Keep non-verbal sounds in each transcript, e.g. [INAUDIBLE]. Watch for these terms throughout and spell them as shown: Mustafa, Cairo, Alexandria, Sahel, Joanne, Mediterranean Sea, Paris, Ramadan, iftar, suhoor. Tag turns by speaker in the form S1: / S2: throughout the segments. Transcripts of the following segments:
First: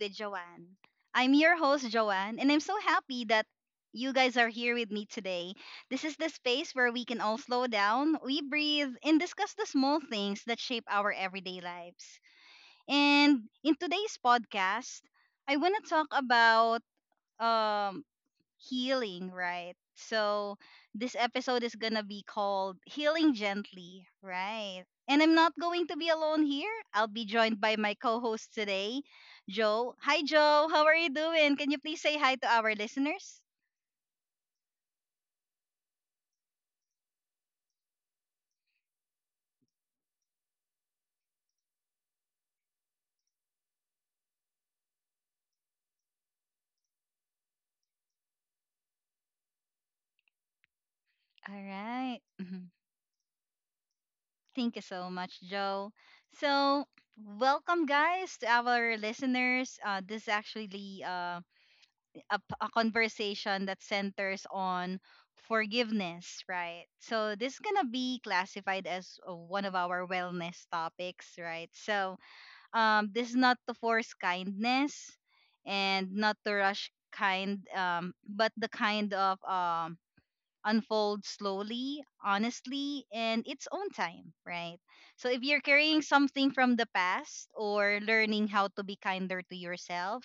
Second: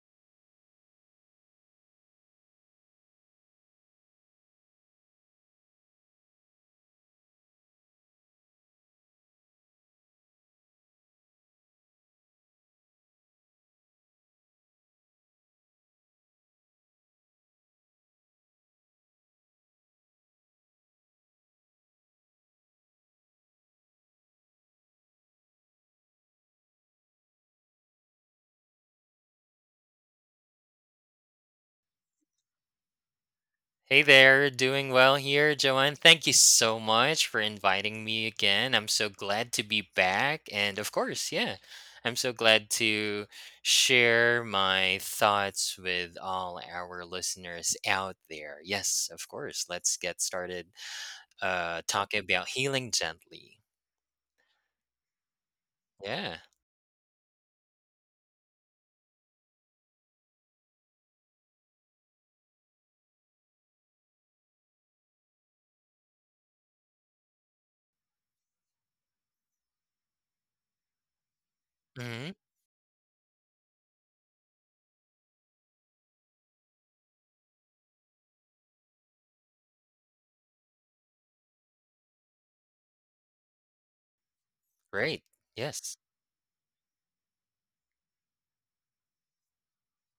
S1: with Joanne. I'm your host, Joanne, and I'm so happy that you guys are here with me today. This is the space where we can all slow down, we breathe, and discuss the small things that shape our everyday lives. And in today's podcast, I want to talk about um, healing, right? So this episode is gonna be called Healing Gently, right? And I'm not going to be alone here. I'll be joined by my co-host today, Joe. Hi, Joe. How are you doing? Can you please say hi to our listeners?
S2: Hey there, doing well here, Joanne. Thank you so much for inviting me again. I'm so glad to be back. And of course, yeah, I'm so glad to share my thoughts with all our listeners out there. Yes, of course. Let's get started
S1: All right.
S2: talking about
S1: Mhm.
S2: healing gently.
S1: Thank you so much, Joe.
S2: Yeah.
S1: So, welcome, guys, to our listeners. This is actually a conversation that centers on forgiveness, right? So this is gonna be classified as one of our wellness topics, right? So
S2: Hmm.
S1: this is not to force kindness and not to rush kind, but the kind of unfold slowly, honestly, and its own time, right? So
S2: Great.
S1: if you're carrying
S2: Yes.
S1: something from the past or learning how to be kinder to yourself,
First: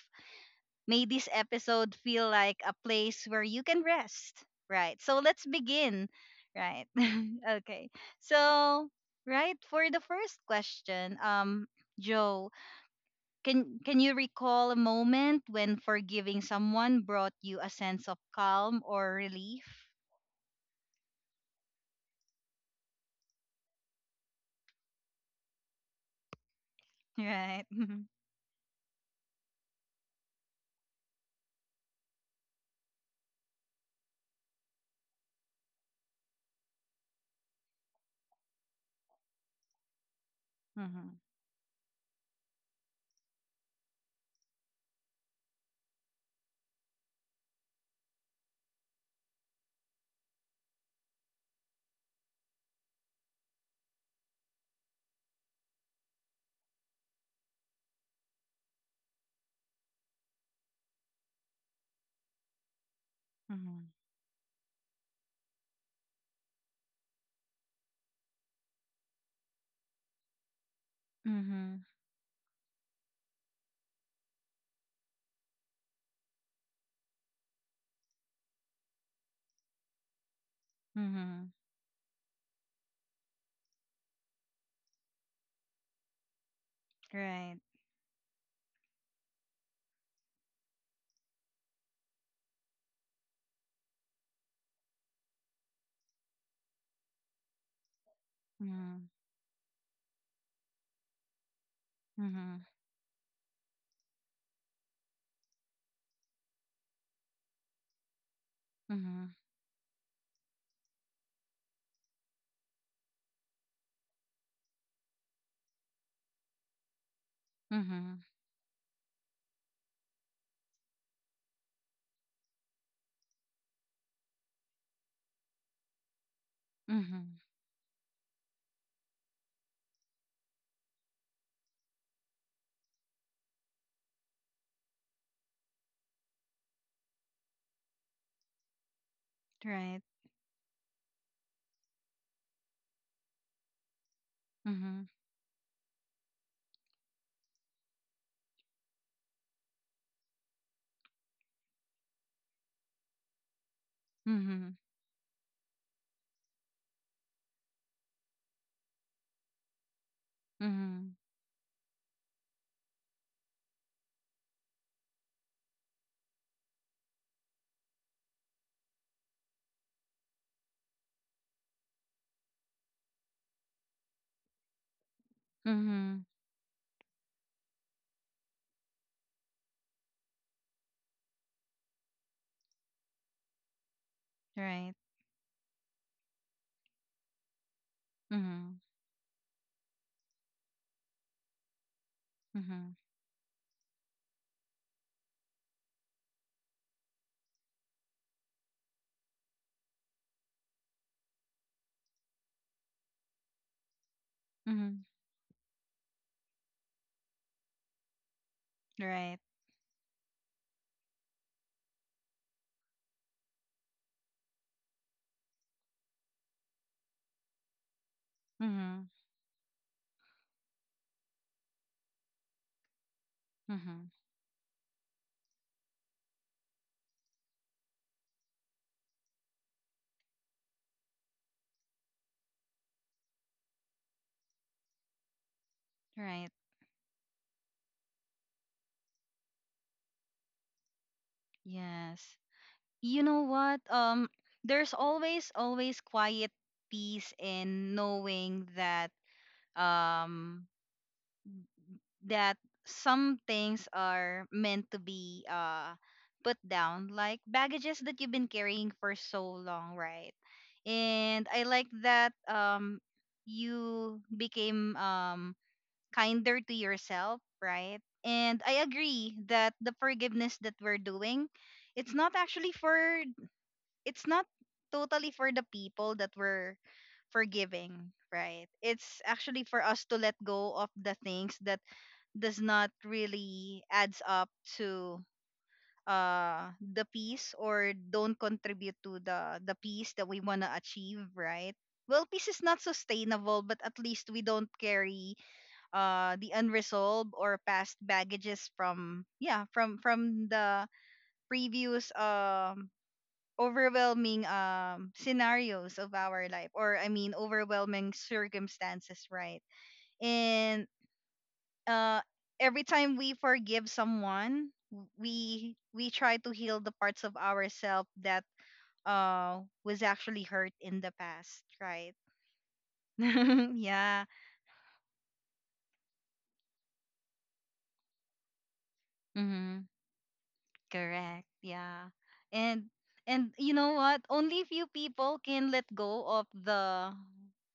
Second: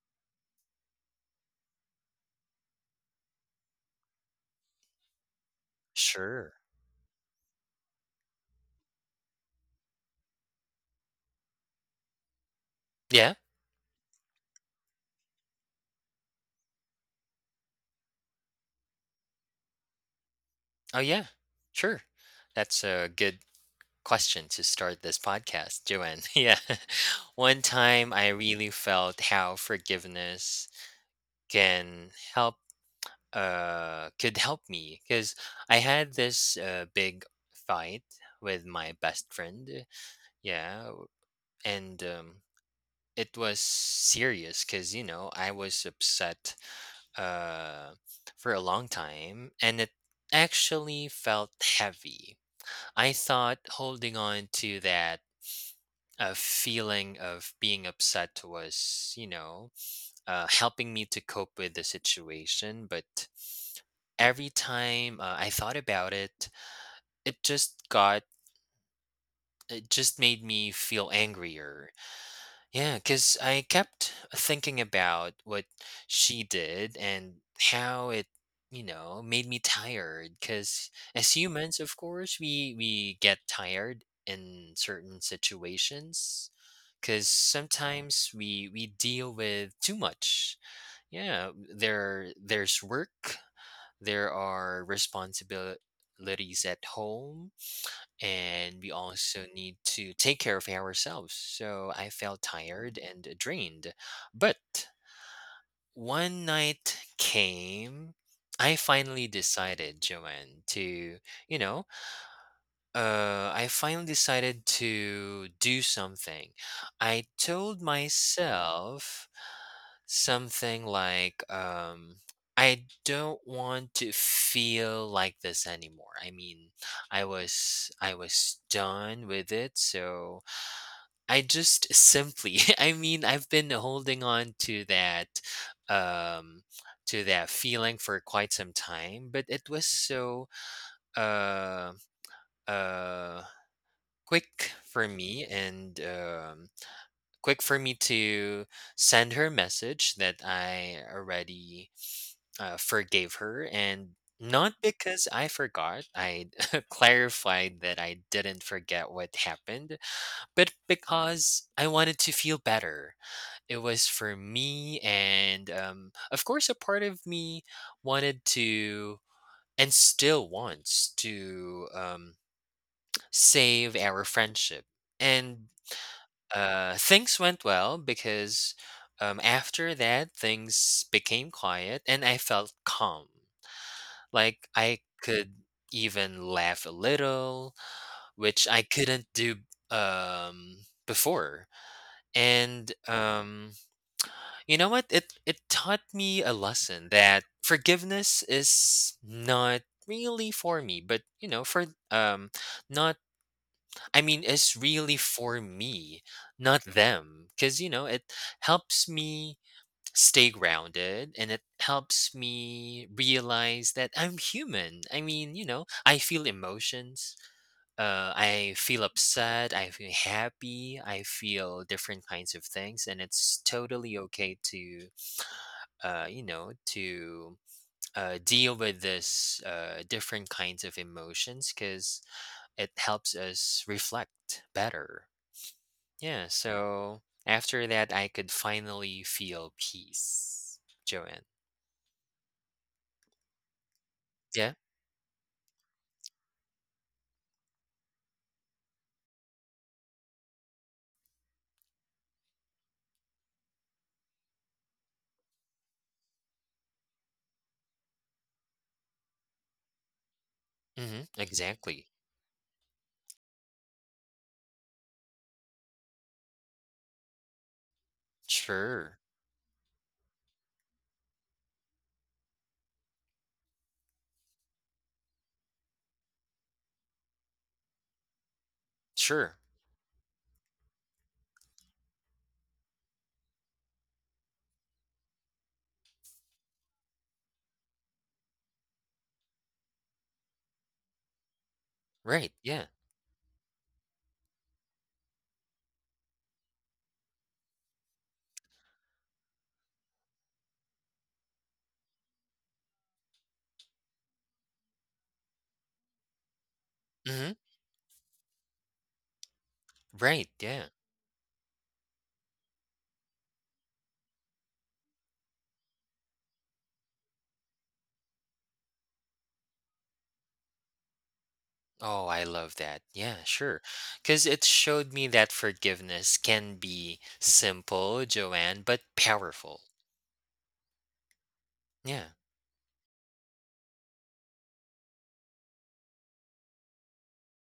S1: may this episode feel like a place where you can rest. Right. So let's begin.
S2: Sure.
S1: Right. [LAUGHS] Okay. So, right, for the first question, Joe,
S2: Yeah.
S1: can you recall a moment when forgiving someone brought you a sense of calm or relief?
S2: Oh, yeah. Sure. That's a good question to start this podcast, Joanne. [LAUGHS] Yeah. [LAUGHS] One
S1: Right. [LAUGHS]
S2: time I really felt how forgiveness can help could help me because I had this big fight with my best friend. Yeah,
S1: Mhm.
S2: and it was serious cuz you know, I was upset uh for a long time, and it actually felt heavy. I thought holding on to that a feeling of being upset was, helping me to cope with the situation. But
S1: Mhm.
S2: every time I thought about it, it just got, it just made me feel
S1: Mhm.
S2: angrier. Yeah, because I kept thinking about what she did and how it made me tired. Because
S1: Mhm.
S2: as
S1: Mhm.
S2: humans, of course, we get tired in certain situations. Because
S1: Right.
S2: sometimes we deal with too much. Yeah, there's work. There are responsibilities at home, and we
S1: Mhm.
S2: also need to take care of ourselves. So I felt
S1: Mhm.
S2: tired and drained. But one night came. I finally
S1: Mhm.
S2: decided, Joanne, you know, I finally decided to do something. I told
S1: Mhm.
S2: myself something like, I don't want to feel like this anymore. I mean, I
S1: Mhm.
S2: was I was done with it, so I just simply [LAUGHS] I mean, I've been holding on to um that feeling for quite some time, but it was
S1: Right.
S2: so uh uh quick
S1: Mhm.
S2: for me and um quick for me to send her message that I already forgave her, and not
S1: Mhm.
S2: because I forgot. I [LAUGHS] clarified that I didn't forget what happened, but
S1: Mhm.
S2: because I wanted to feel better. It was for me, and of course, a part of me wanted to and still wants to save our friendship. And
S1: Mhm.
S2: things went well because after that, things became quiet, and I felt calm. Like
S1: Right.
S2: I could even laugh a little, which
S1: Mhm.
S2: I couldn't do before.
S1: Mhm.
S2: And you know what? It taught me a lesson that forgiveness is not really for me, but you know, for not I mean it's
S1: Mhm.
S2: really for me, not them. Cause it helps
S1: Right.
S2: me stay grounded, and it helps me realize that I'm human. I mean, I feel emotions. I feel
S1: Mhm.
S2: upset. I feel happy. I feel different kinds of things. And it's
S1: Mhm.
S2: totally okay to deal with this different kinds of emotions because it helps us reflect better. Yeah.
S1: Right.
S2: So after that, I could finally feel peace, Joanne.
S1: Yes. You know what?
S2: Yeah.
S1: There's always quiet peace in knowing that um that some things are meant to be put down like baggages that you've been carrying for so long, right?
S2: Hmm.
S1: And I like
S2: Exactly.
S1: that you became kinder to yourself, right? And I
S2: Sure.
S1: agree that the forgiveness that we're doing, it's not actually for, it's not totally for the people that we're forgiving, right? It's
S2: Sure.
S1: actually for us to let go of the things that does not really adds up to the peace or don't contribute to the peace that we want to achieve, right? Well, peace
S2: Right.
S1: is not
S2: Yeah.
S1: sustainable, but at least we don't carry the unresolved or past baggages from, yeah, from the previous overwhelming scenarios of our life, or I mean
S2: Hmm.
S1: overwhelming circumstances, right?
S2: Right.
S1: And
S2: Yeah.
S1: uh every time we forgive someone, we try to heal the parts of ourselves that uh was actually hurt in the past, right?
S2: Oh, I love that. Yeah,
S1: [LAUGHS]
S2: sure.
S1: Yeah.
S2: Because it showed me that forgiveness can be simple, Joanne, but powerful.
S1: Hmm. Correct. Yeah.
S2: Yeah.
S1: And and you know what? Only few people can let go of the,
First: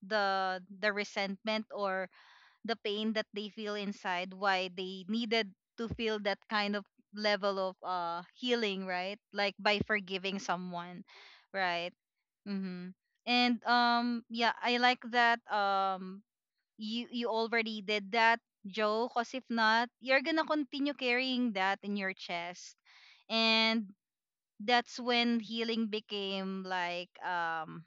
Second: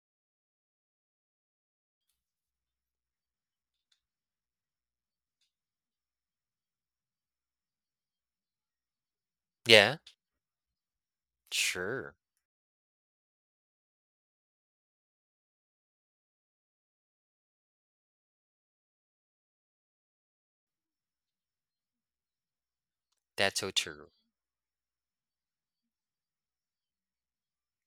S1: the resentment or the pain that they feel inside why they needed to feel that kind of level of healing, right? Like by
S2: Yeah.
S1: forgiving someone, right?
S2: Sure.
S1: Mhm. And yeah, I like that you already did that, Joe, cause if not, you're gonna continue carrying that in your chest,
S2: That's so
S1: and
S2: true.
S1: that's when healing became like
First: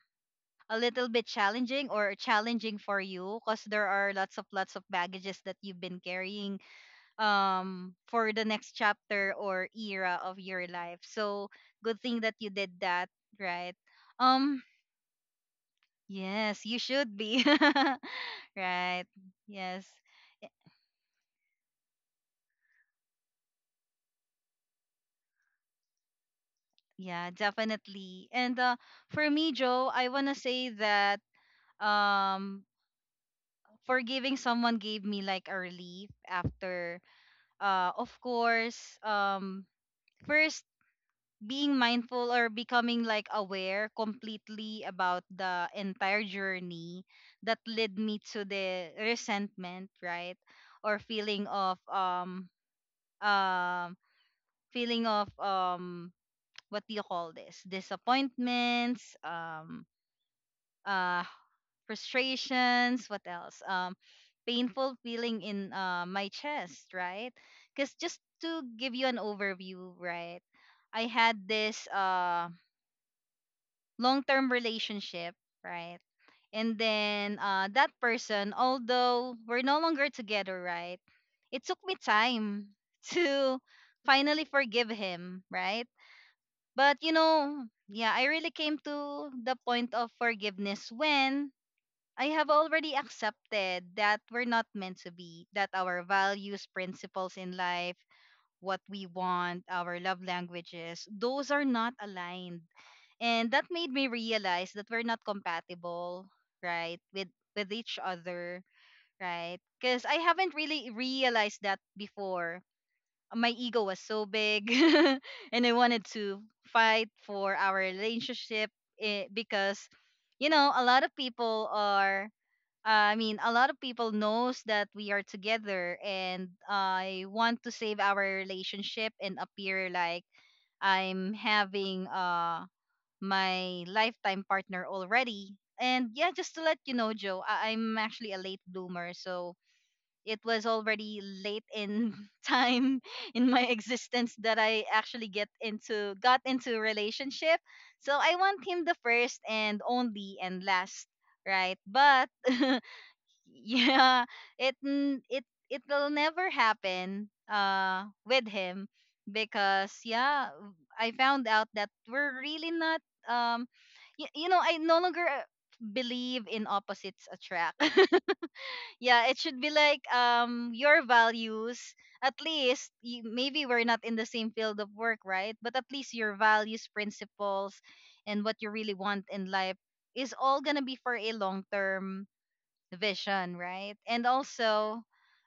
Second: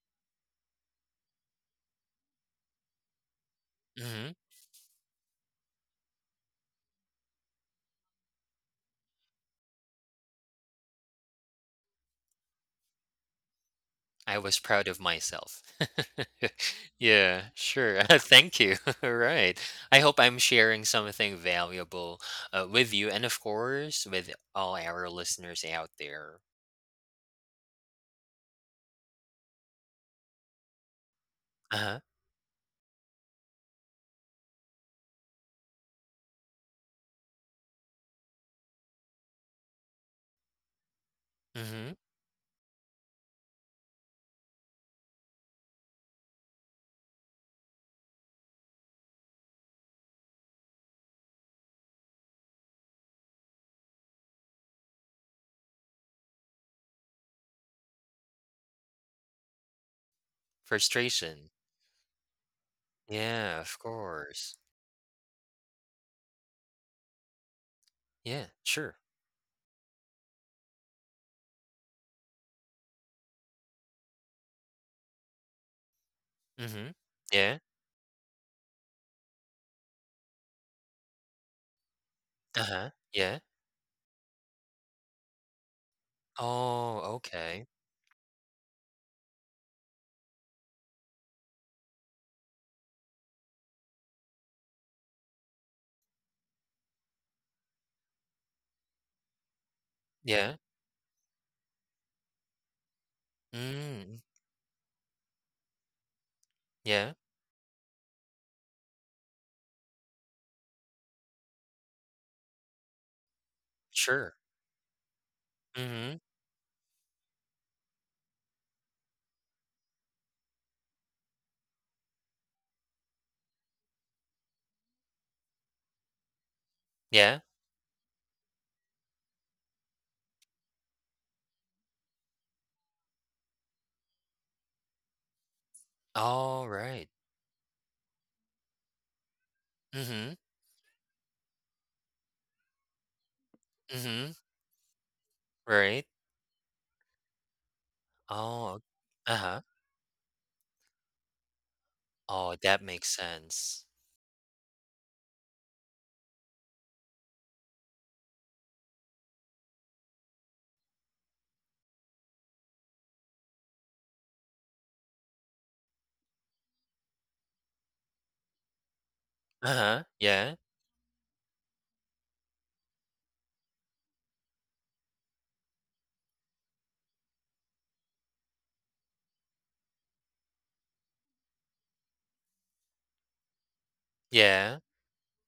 S1: a little bit challenging or challenging for you because there are
S2: Hmm.
S1: lots of baggages that you've been carrying for the next chapter or era of your life, so good thing that you did that, right?
S2: I was
S1: um
S2: proud of myself.
S1: yes, you
S2: [LAUGHS]
S1: should be.
S2: Yeah, sure. [LAUGHS]
S1: [LAUGHS]
S2: Thank you. [LAUGHS]
S1: Right.
S2: All right.
S1: Yes.
S2: I hope I'm
S1: Y-
S2: sharing something valuable with you and, of course, with all our listeners out there.
S1: yeah, definitely. And for me, Joe, I want to say that
S2: Uh-huh.
S1: um forgiving someone gave me like a relief after, uh, of course, first being
S2: Mhm.
S1: mindful or becoming like aware completely about the entire journey that led me to the resentment, right? Or feeling of, um feeling of, [TSK] what do you call this, disappointments, uh,
S2: Frustration.
S1: frustrations. What
S2: Yeah,
S1: else?
S2: of course.
S1: Painful feeling in my chest, right? Because just
S2: Yeah,
S1: to give
S2: sure.
S1: you an overview, right? I had this long-term relationship, right? And
S2: Mhm.
S1: then
S2: Yeah.
S1: that person, although we're no longer together, right? It took me time
S2: Uh-huh.
S1: [LAUGHS]
S2: Yeah.
S1: to finally forgive him, right? But
S2: Oh,
S1: you know,
S2: okay.
S1: yeah, I really came to the point of forgiveness when I have already accepted that we're not meant to be, that our values, principles in life, what we want, our love
S2: Yeah.
S1: languages, those are not aligned. And that made me
S2: Mm.
S1: realize that we're not compatible, right,
S2: Yeah.
S1: with each other, right? Cuz I haven't really realized that before. My ego was so
S2: Sure.
S1: big [LAUGHS] and I wanted
S2: Mhm.
S1: to fight for our relationship, eh, because you know, a lot of people are, I mean, a lot of people knows that we are together, and I
S2: Yeah.
S1: want to save our relationship and appear like I'm having my lifetime partner already. And yeah, just to let you
S2: Alright.
S1: know, Joe, I'm actually a late bloomer, so
S2: Mhm.
S1: it was already late in [LAUGHS] time in my
S2: Mhm.
S1: existence that I actually get
S2: Right.
S1: into got into a relationship. So I want
S2: Oh.
S1: him the first
S2: Uh-huh.
S1: and only and last, right? But
S2: Oh, that
S1: [LAUGHS]
S2: makes sense.
S1: yeah, it will never happen with him because yeah, I found out that we're really not, um you know, I no longer believe in opposites attract. [LAUGHS] Yeah, it should be like
S2: Uh-huh. Yeah.
S1: your values, at least, maybe we're not in the same field of work, right, but at least your values, principles, and what you really want in life is all going to be for a long term vision, right? And
S2: Yeah.
S1: also,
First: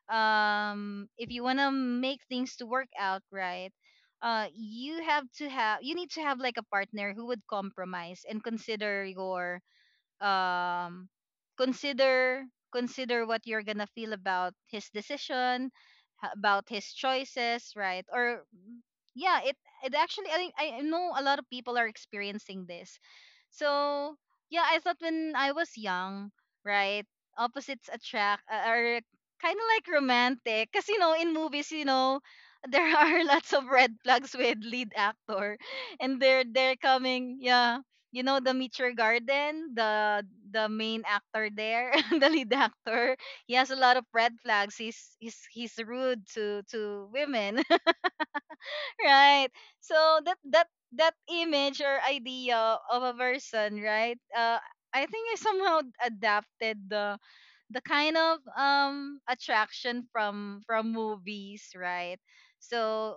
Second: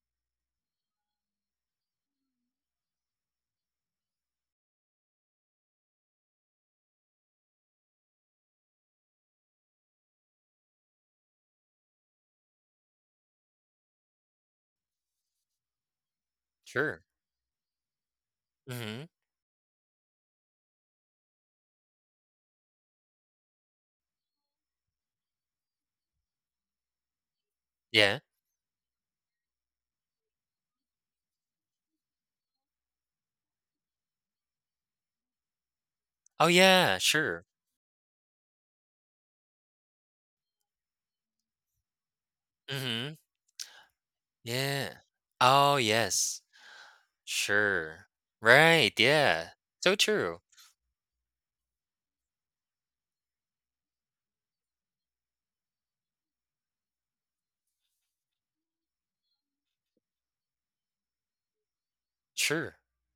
S1: if you want to make things to work out, right? You need to have like a partner who would compromise and consider your um consider consider what you're gonna feel about his decision, about his
S2: Sure.
S1: choices, right? Or
S2: Mhm.
S1: yeah, it actually, I think I know a lot of people are experiencing this, so yeah, I thought when I was young, right, opposites
S2: Yeah.
S1: attract uh are kind of like romantic. Cause you know in movies, you know, [LAUGHS] there are lots of red flags with lead actor, and they're
S2: Oh,
S1: they're
S2: yeah.
S1: coming.
S2: Sure.
S1: Yeah, you know the Meteor Garden, the main actor there, [LAUGHS] the lead actor.
S2: Mhm.
S1: He has a lot of red flags.
S2: Yeah.
S1: He's
S2: Oh,
S1: rude
S2: yes.
S1: to women,
S2: Sure. Right,
S1: right?
S2: yeah. So
S1: So that,
S2: true.
S1: that image or idea of a person, right, uh, I think I somehow adapted the kind of attraction from movies, right?
S2: Sure.
S1: So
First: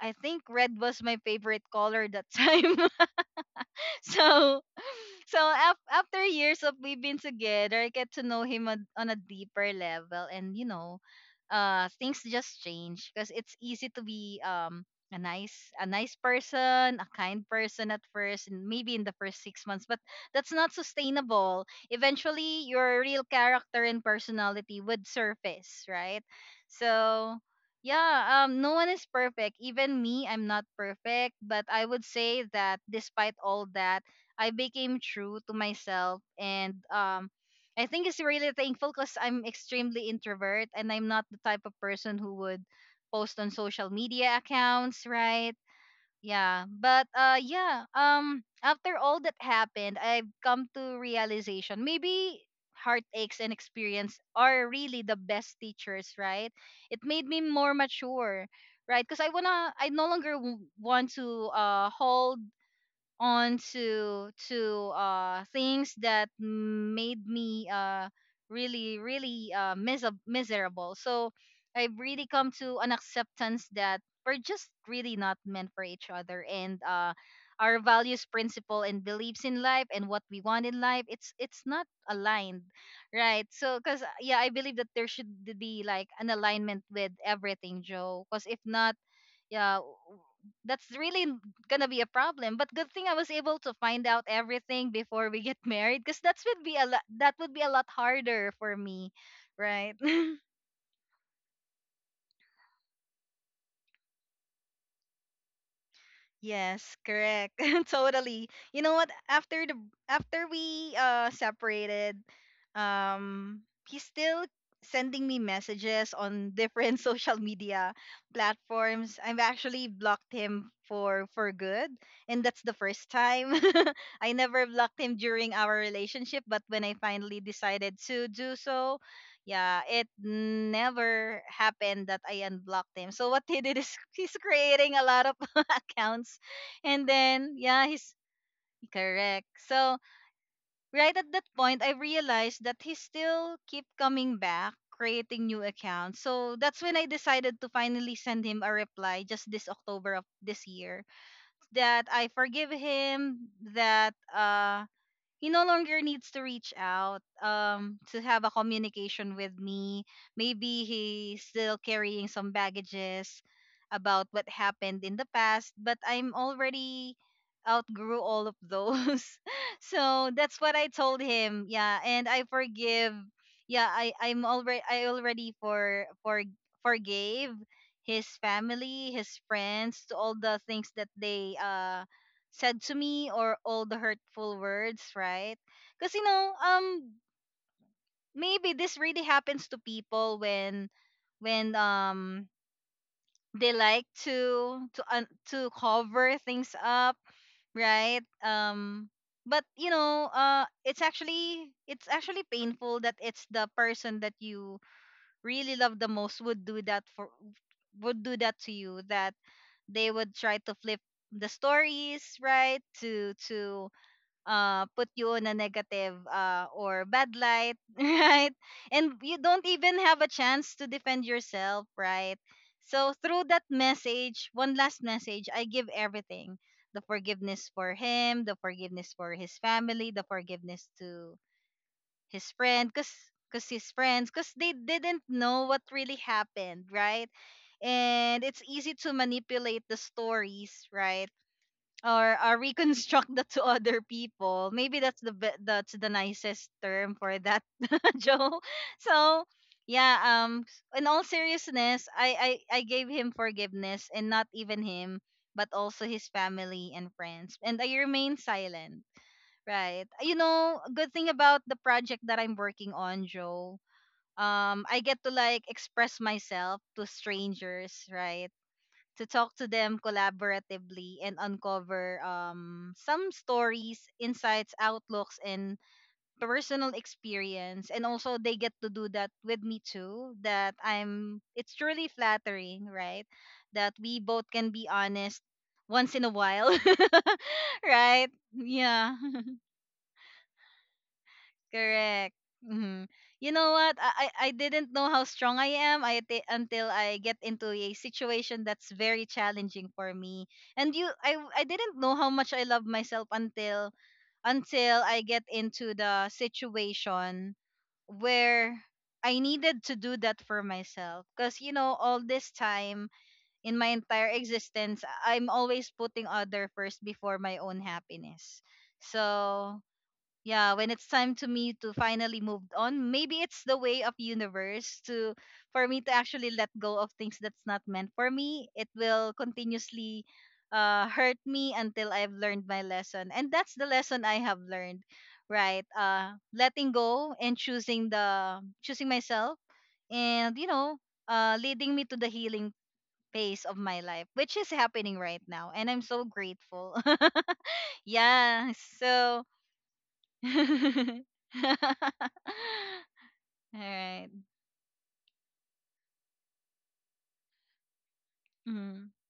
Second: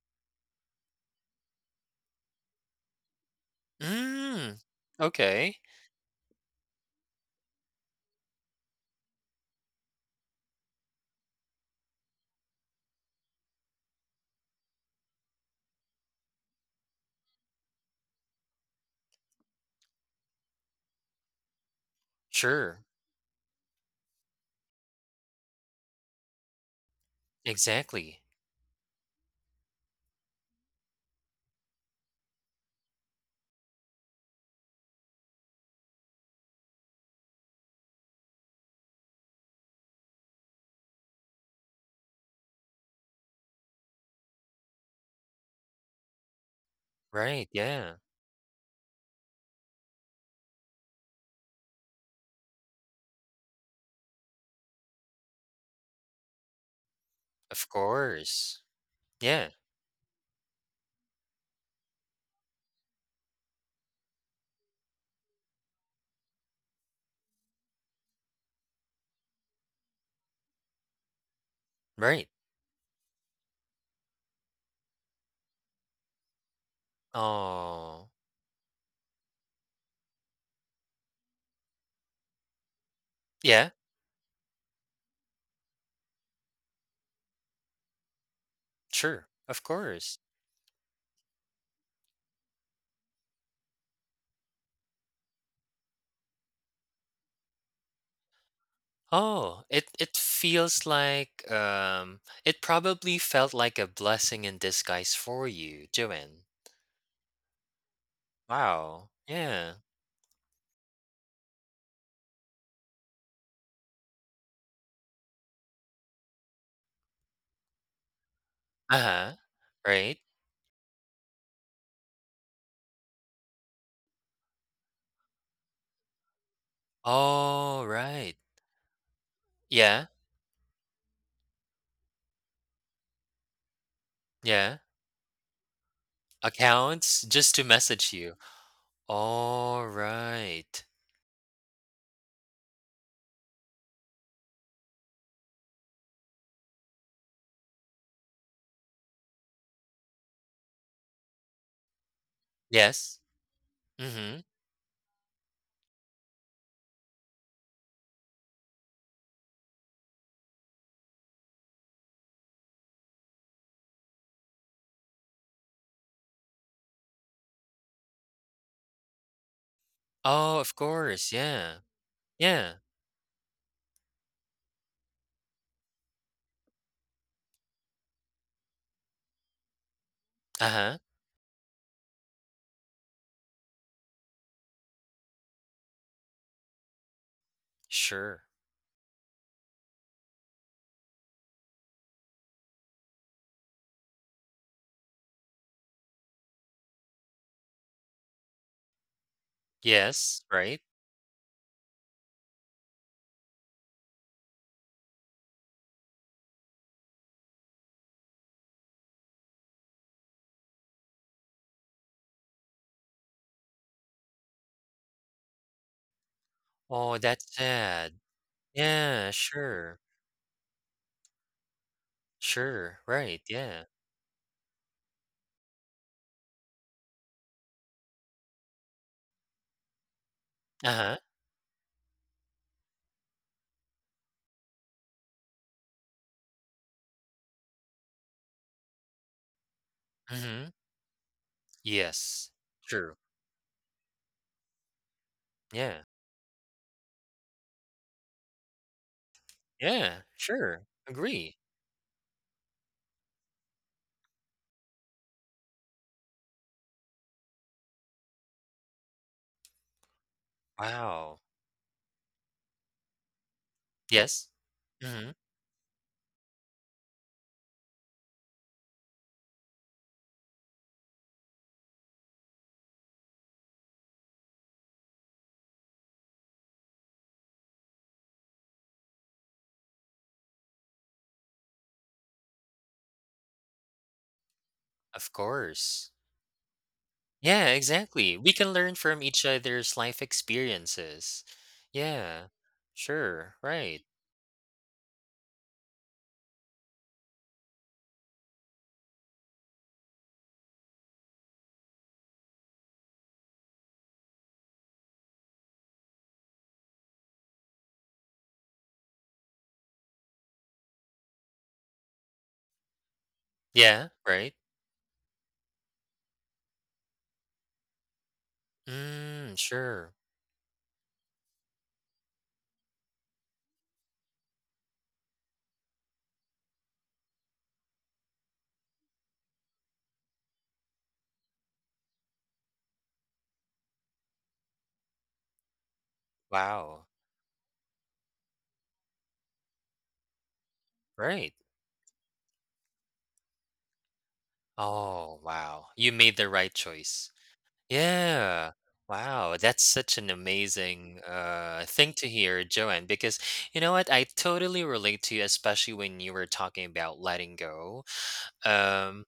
S1: I think red was my favorite color that time. [LAUGHS]
S2: Mm.
S1: So,
S2: Okay.
S1: after years of we've been together, I get to know him on a deeper level, and you know, things just change because it's easy to be a nice person, a kind person at first, and maybe in the first 6 months, but that's not sustainable. Eventually,
S2: Sure.
S1: your real character and personality would surface, right? So.
S2: Exactly.
S1: Yeah, no one is perfect. Even me, I'm not perfect. But I would say that despite all that, I became true to myself and I think it's really thankful because I'm extremely introvert and I'm not the type of person who would post on social media accounts, right? Yeah. But
S2: Right,
S1: yeah,
S2: yeah.
S1: after all that happened, I've come to realization maybe heartaches and experience are really the best teachers, right? It made me
S2: Of
S1: more mature,
S2: course.
S1: right? Because
S2: Yeah,
S1: I no longer want to hold on to things that made me really miserable, so I've
S2: right.
S1: really come to an acceptance that we're just really not meant for each other, and our
S2: Oh.
S1: values, principle, and beliefs in life and what we want in life, it's not aligned, right?
S2: Yeah,
S1: So because yeah I believe that there should be like an alignment with everything, Joe, because if not,
S2: sure. Of
S1: yeah,
S2: course.
S1: that's really n- gonna be a problem. But good thing I was able to find out everything before we get [LAUGHS] married, because that's would be a lot, that would be a lot harder for me,
S2: Oh, it
S1: right?
S2: it
S1: [LAUGHS]
S2: feels like it probably felt like a blessing in disguise for you, Joanne.
S1: Yes, correct. [LAUGHS] Totally. You know
S2: Wow.
S1: what?
S2: Yeah.
S1: After we separated, um he's still sending me messages on different [LAUGHS] social media platforms.
S2: Uh-huh.
S1: I've actually
S2: Right.
S1: blocked him for good, and that's the first time. [LAUGHS] I never blocked him during our relationship, but when I finally
S2: Oh,
S1: decided to
S2: right.
S1: do so, yeah,
S2: Yeah.
S1: it never happened that I unblocked him. So what he did is, [LAUGHS] he's
S2: Yeah.
S1: creating a lot of [LAUGHS] accounts, and
S2: Accounts just
S1: then
S2: to
S1: yeah,
S2: message
S1: he's
S2: you.
S1: correct.
S2: All
S1: So
S2: right.
S1: right at that point, I realized that he still keep coming back, creating new accounts. So that's when I decided to finally send him a reply just this October of this year that I forgive
S2: Yes.
S1: him, that
S2: Mhm.
S1: he no longer needs to reach out to have a communication with me. Maybe he's still carrying some baggages about what happened in the past, but I'm already outgrew all of those. [LAUGHS] So
S2: Oh,
S1: that's
S2: of
S1: what I told
S2: course.
S1: him,
S2: Yeah.
S1: yeah, and I
S2: Yeah.
S1: forgive. Yeah, I'm already, I already forgave his family, his friends, to all the things
S2: Uh-huh.
S1: that they said to me, or all the hurtful words, right? Because you know, um,
S2: Sure.
S1: Maybe this really happens to people when, when they like to cover things up, right? But
S2: Yes, right?
S1: it's actually painful that it's the person that you really love the most would do that for would do that to you, that they would try to flip the stories, right, to put you in a negative or
S2: Oh,
S1: bad
S2: that's
S1: light, [LAUGHS]
S2: sad.
S1: right? And
S2: Yeah,
S1: you don't
S2: sure.
S1: even have a chance to defend yourself, right?
S2: Sure.
S1: So
S2: Right.
S1: through that
S2: Yeah.
S1: message, one last message, I give everything. The forgiveness for him, the forgiveness for his family, the forgiveness
S2: Uh-huh.
S1: to his friend, cause, cause his friends, cause they didn't know what really happened, right? And it's easy to manipulate the
S2: Mhm.
S1: stories, right? Or
S2: Yes. True.
S1: reconstruct that to other people. Maybe that's that's
S2: Yeah.
S1: the nicest term for that, [LAUGHS] Joe. So yeah,
S2: Yeah. Sure.
S1: in all
S2: Agree.
S1: seriousness, I gave him forgiveness, and not even him, but also his family and friends, and I remain silent. Right. You know, a good thing
S2: Wow.
S1: about the project that I'm working on, Joe.
S2: Yes.
S1: I get to
S2: Mhm.
S1: like express myself to strangers, right? To talk to them collaboratively and uncover some stories, insights, outlooks, and personal experience. And also, they get to do that with me too. That I'm, it's truly flattering, right? That we both can be
S2: Of
S1: honest
S2: course.
S1: once in a while,
S2: Yeah,
S1: [LAUGHS] right?
S2: exactly. We can learn
S1: Yeah.
S2: from each other's life experiences.
S1: Correct.
S2: Yeah,
S1: Hmm. You
S2: sure,
S1: know what?
S2: right.
S1: I didn't know how strong I am until I get into a situation that's very challenging for me. And you, I didn't know how much I love myself until I get into the situation where I needed to do that for myself. Because you know, all this time in my
S2: Yeah,
S1: entire
S2: right.
S1: existence, I'm always putting other first before my own happiness.
S2: Mm,
S1: So
S2: sure.
S1: yeah, when it's time to me to finally move on, maybe it's the way of universe to for me to actually let go of things that's not meant for me. It will continuously hurt me until I've learned my lesson, and that's the lesson I have learned, right. Letting
S2: Wow,
S1: go and choosing the choosing myself. And you know,
S2: right.
S1: leading me to the healing phase of my life, which is happening
S2: Oh,
S1: right now,
S2: wow.
S1: and I'm
S2: You
S1: so
S2: made the right
S1: grateful.
S2: choice.
S1: [LAUGHS] Yeah.
S2: Yeah.
S1: So
S2: Wow, that's such an amazing
S1: [LAUGHS]
S2: thing to hear, Joanne, because you know what? I
S1: alright.
S2: totally relate to you, especially when you were talking about letting go.
S1: Mm.
S2: Um,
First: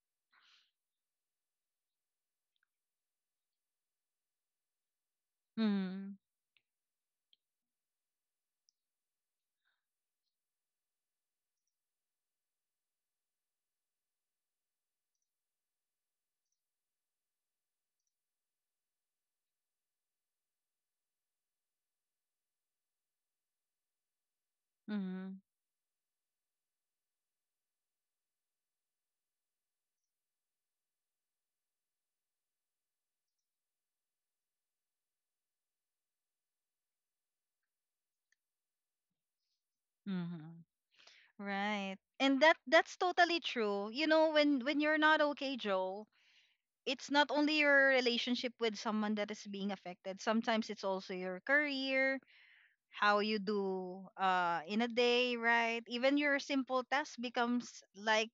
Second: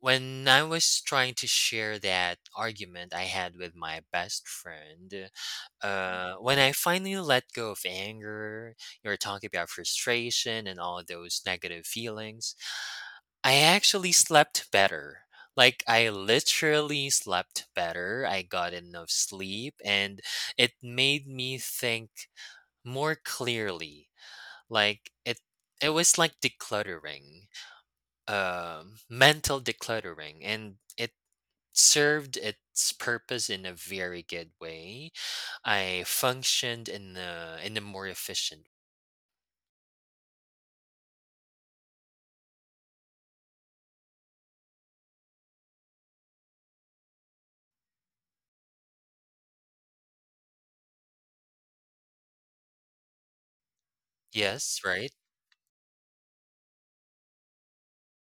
S2: when I was trying to share that argument I had with my best friend,
S1: Mm.
S2: when I finally let go of anger, you were talking about frustration and all those negative feelings, I actually slept better. Like, I literally slept better. I got enough sleep, and it made me think more clearly. Like,
S1: Mm.
S2: it was like decluttering mental decluttering, and it served its purpose in a very good way. I functioned in a more efficient.
S1: Mm. Right. And that's totally true. You know, when you're not okay, Joe, it's not only your relationship with someone that is being affected. Sometimes it's also your career, how you do
S2: Yes,
S1: in a
S2: right?
S1: day, right? Even your simple task becomes like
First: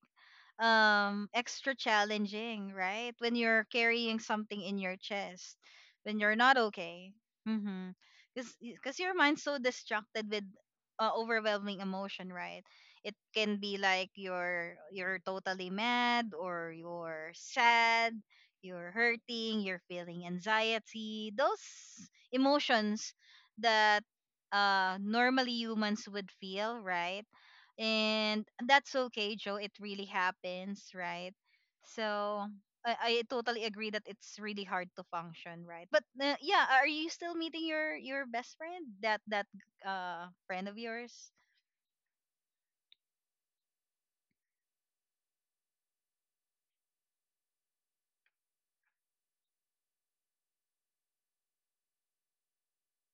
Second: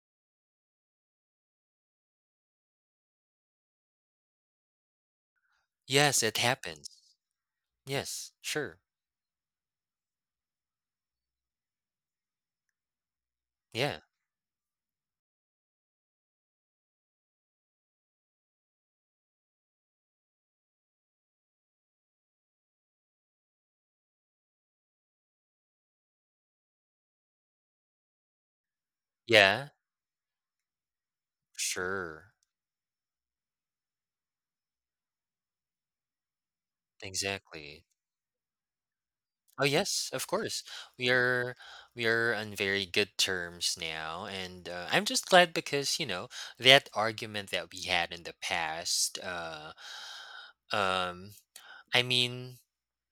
S1: extra challenging, right? When you're carrying something in your chest, when
S2: Yes,
S1: you're
S2: it
S1: not
S2: happens.
S1: okay. Mhm.
S2: Yes,
S1: Cuz
S2: sure.
S1: cuz your mind's so distracted with overwhelming emotion, right? It can be
S2: Yeah.
S1: like you're totally mad or you're sad, you're hurting, you're feeling anxiety. Those emotions that normally humans would feel, right? And that's okay, Joe,
S2: Yeah,
S1: it really happens, right?
S2: sure.
S1: So I totally agree that it's really hard to function, right, but yeah, are you still meeting
S2: Exactly.
S1: your best friend, that that
S2: Oh yes, of course.
S1: friend of
S2: We
S1: yours?
S2: are we are on very good terms now, and I'm just glad because you know that argument that we had in the past. Um, I mean,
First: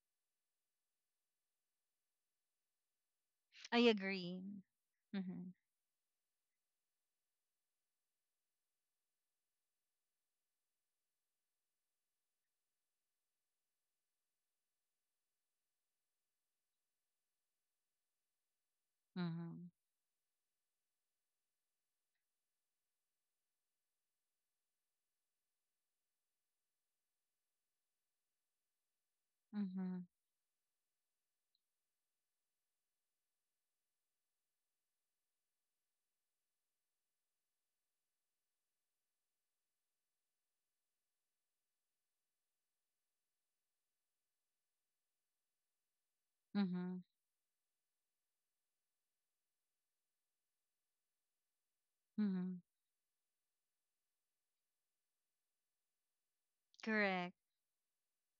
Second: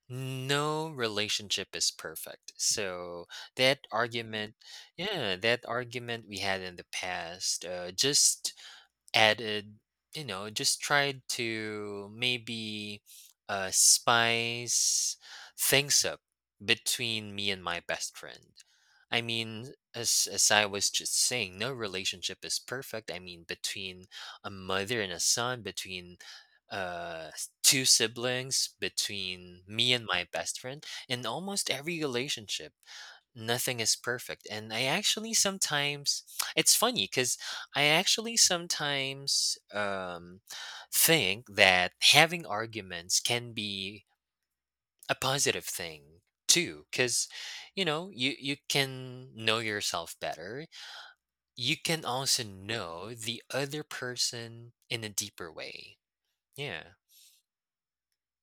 S2: no relationship is perfect. So
S1: I
S2: that argument,
S1: agree.
S2: yeah,
S1: Mm-hmm.
S2: that argument we had in the past, just added, just tried to maybe spice things up between me and my best friend. I
S1: Mm-hmm.
S2: mean, as I was just saying, no relationship is perfect. I mean, between a mother and a son, between two siblings, between me and
S1: Mm-hmm.
S2: my best friend, in almost every relationship, nothing is perfect. And I actually sometimes [TSK] it's funny because I actually sometimes think that having arguments can be a positive thing too,
S1: Mm-hmm.
S2: because you can know yourself better. You can also
S1: Hmm.
S2: know the other person in a deeper way. Yeah,
S1: Correct.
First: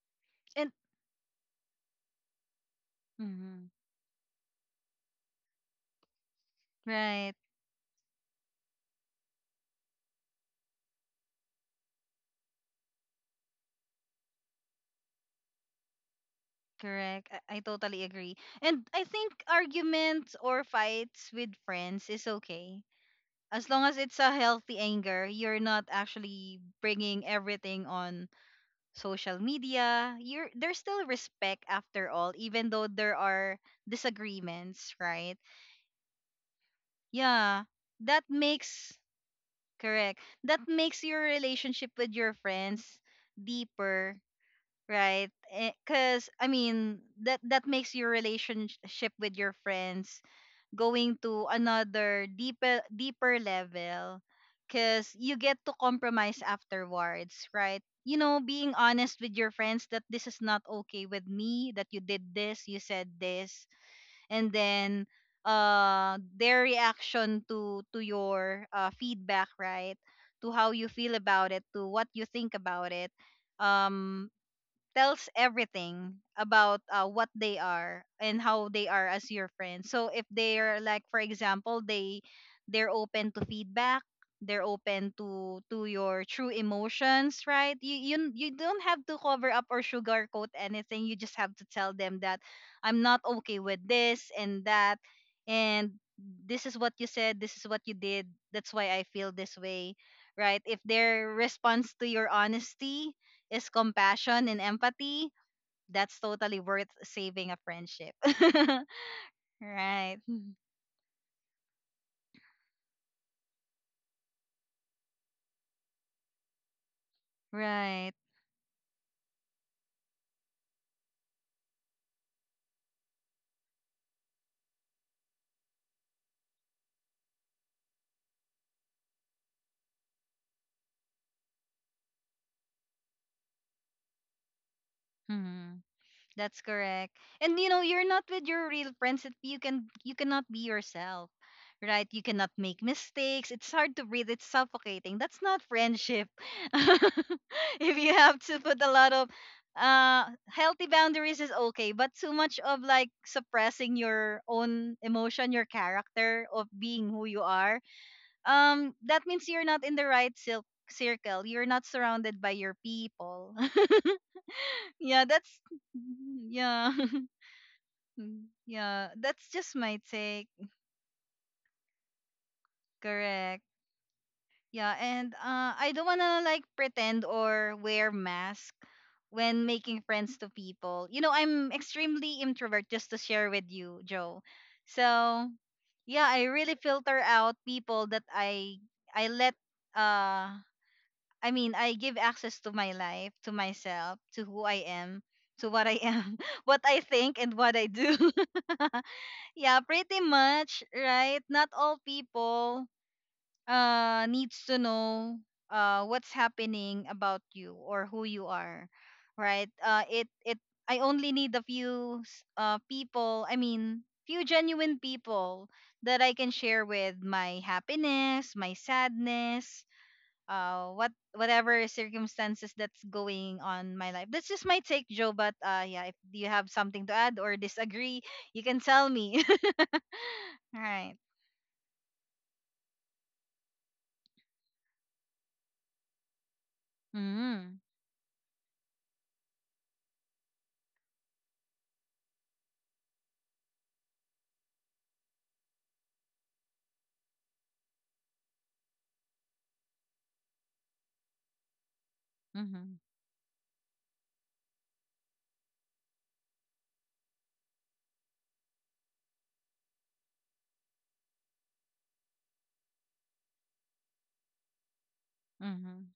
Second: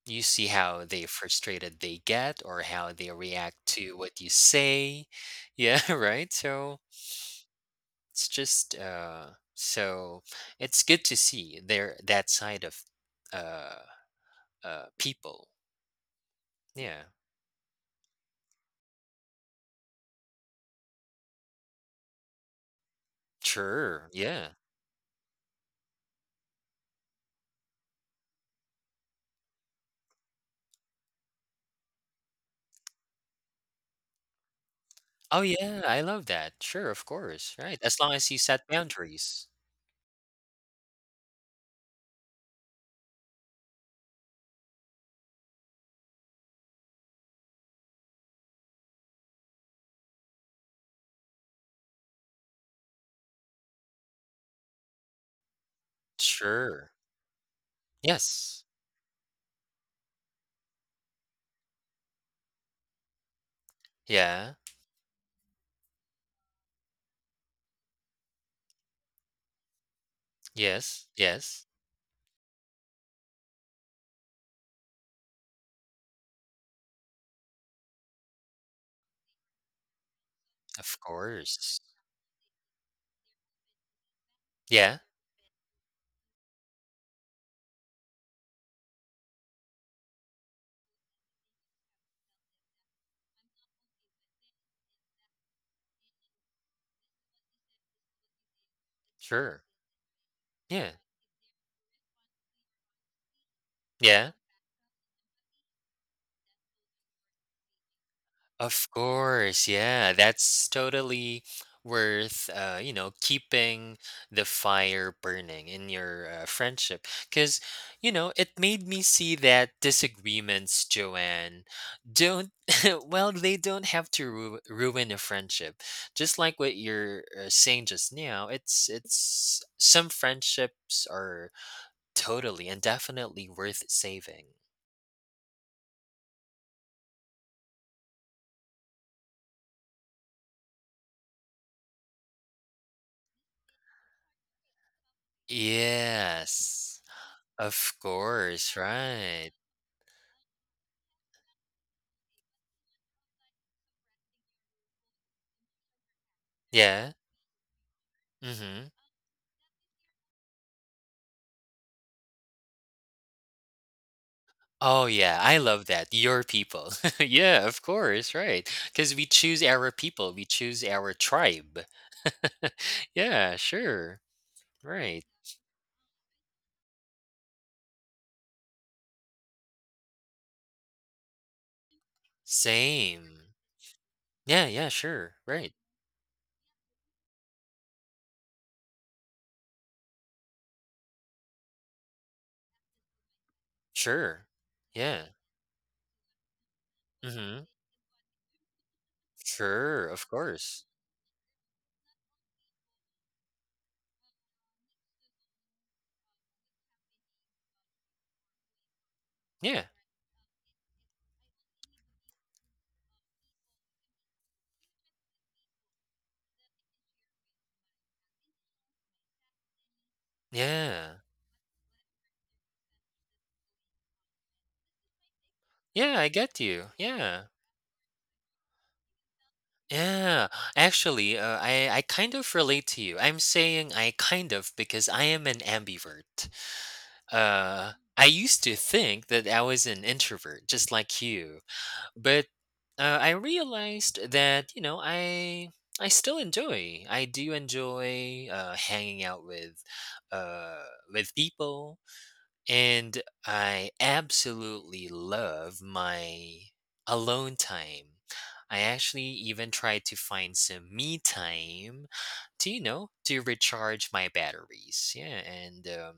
S2: you see
S1: And
S2: how they frustrated they get, or how they react
S1: mm-hmm.
S2: to what you say. Yeah, [LAUGHS] right.
S1: Right.
S2: It's just uh so it's good to see there that side of uh people. Yeah.
S1: Correct. I totally agree, and I think arguments or fights with friends is okay. As long as
S2: Sure.
S1: it's a
S2: Yeah.
S1: healthy anger, you're not actually bringing everything on social media. You're there's still respect after all, even though there are disagreements, right?
S2: Oh, yeah, I love that. Sure, of course,
S1: Yeah,
S2: right. As long
S1: that
S2: as you set
S1: makes
S2: boundaries.
S1: correct. That makes your relationship with your friends deeper, right? Because I mean, that makes your relationship with your friends going to another deeper level. Because you get to compromise
S2: Sure.
S1: afterwards, right? You know,
S2: Yes.
S1: being honest with your friends that this is not okay with me, that you did this, you said this. And
S2: Yeah.
S1: then their reaction to your feedback, right? To how you
S2: Yes.
S1: feel about it,
S2: Yes.
S1: to what you think about it, um tells everything about what they are and how they are as your friend. So if they're
S2: Of
S1: like, for
S2: course.
S1: example, they they're open to feedback, they're
S2: Yeah.
S1: open to your true emotions, right? You don't have to cover up or sugarcoat anything. You just have to tell them that I'm not okay with this and that, and this is what you said, this is what you did. That's why I feel this
S2: Sure.
S1: way, right? If
S2: Yeah.
S1: their response to your honesty is
S2: Yeah.
S1: compassion and empathy, that's totally worth saving a friendship.
S2: Of
S1: [LAUGHS]
S2: course, yeah,
S1: Right.
S2: that's totally worth keeping the fire burning in your friendship. Because
S1: Right.
S2: it made me see that disagreements, Joanne, don't, [LAUGHS] well, they don't have to ruin a friendship. Just like what you're saying just now, some friendships are totally and definitely worth saving.
S1: Mhm. That's correct. And you know, you're not with your real friends if you can you cannot be yourself. Right? You cannot make mistakes. It's hard to breathe. It's suffocating. That's not friendship.
S2: Yes,
S1: [LAUGHS]
S2: of
S1: If you have to
S2: course,
S1: put a lot of
S2: right.
S1: healthy boundaries is okay, but too much of like suppressing your own emotion, your character of being
S2: Yeah.
S1: who you are,
S2: Mhm.
S1: that means you're not in the right silk circle, you're not surrounded by your people. [LAUGHS]
S2: Oh,
S1: Yeah,
S2: yeah, I
S1: that's
S2: love that, your
S1: mm-hmm, yeah.
S2: people. [LAUGHS] Yeah, of course,
S1: [LAUGHS]
S2: right.
S1: Yeah,
S2: Because we
S1: that's
S2: choose
S1: just
S2: our
S1: my
S2: people, we
S1: take.
S2: choose our tribe. [LAUGHS] Yeah,
S1: Correct.
S2: sure,
S1: Yeah,
S2: right.
S1: and I don't wanna like pretend or wear mask when making friends to people. You know, I'm extremely introvert, just to share
S2: Same.
S1: with you, Joe.
S2: Yeah, yeah, sure,
S1: So
S2: right,
S1: yeah, I really filter out people that i let uh I mean, I give access to my life, to myself, to
S2: sure.
S1: who I am,
S2: Yeah,
S1: to what I am, [LAUGHS] what I think, and
S2: mhm.
S1: what I do. [LAUGHS] Yeah,
S2: Sure,
S1: pretty
S2: of
S1: much,
S2: course.
S1: right? Not all people needs to know what's happening about you or who you are, right?
S2: Yeah,
S1: It it I only need a few people. I mean, few genuine people that I can share with my happiness, my sadness, what
S2: yeah.
S1: whatever circumstances that's going on my life. That's just my take, Joe, but yeah, if
S2: Yeah, I
S1: you
S2: get
S1: have
S2: you,
S1: something to add
S2: yeah.
S1: or disagree, you can tell me.
S2: Yeah,
S1: [LAUGHS] Right.
S2: actually, I kind of relate to you. I'm saying I kind of because I am an ambivert.
S1: Mm-hmm.
S2: I used to think that I was an introvert, just like you, but I realized that I still enjoy. I do enjoy hanging out with uh, with people.
S1: Hmm.
S2: And I absolutely love my alone time. I actually even try to find some me time to recharge my batteries. Yeah. And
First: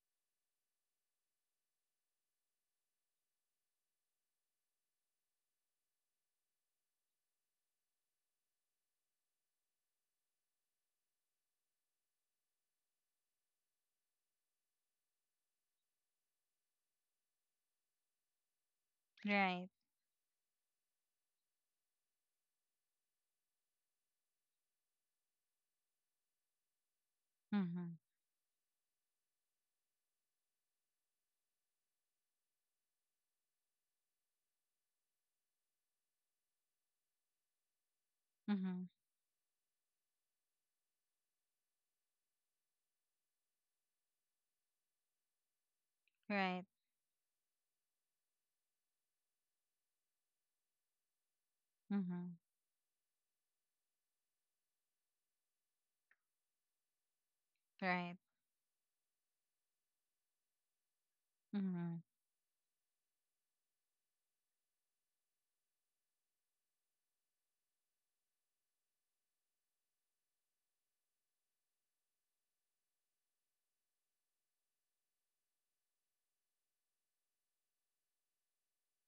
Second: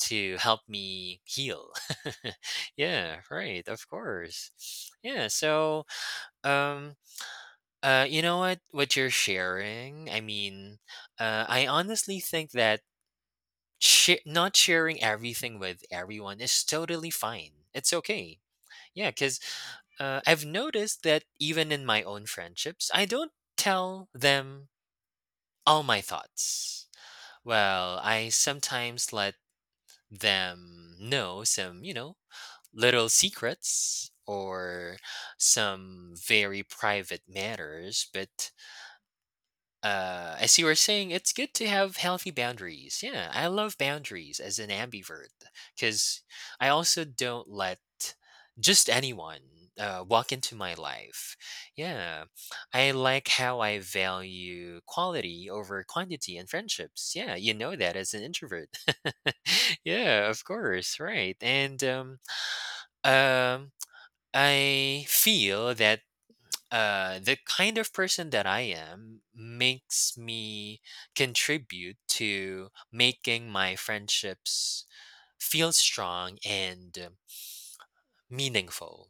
S2: to help me heal. [LAUGHS] Yeah. Right. Of course. Yeah. So, um, you know what? What you're sharing, I mean, I honestly think that Share not sharing everything with everyone is totally fine. It's okay. Yeah, because
S1: Right.
S2: I've noticed that even in my own friendships, I don't tell them all my thoughts. Well,
S1: Hmm.
S2: I sometimes let them know some little secrets or some very private matters, but
S1: Hmm.
S2: As you were saying, it's good to have healthy boundaries. Yeah, I love boundaries as an ambivert because
S1: Right.
S2: I also don't let just anyone walk into my life. Yeah,
S1: Hmm.
S2: I like how I value quality over quantity in friendships. Yeah, you know that as
S1: Right.
S2: an introvert. [LAUGHS] Yeah, of course, right. And
S1: Hmm.
S2: um, I feel that the kind of person that I am makes me contribute to making my friendships feel strong and meaningful.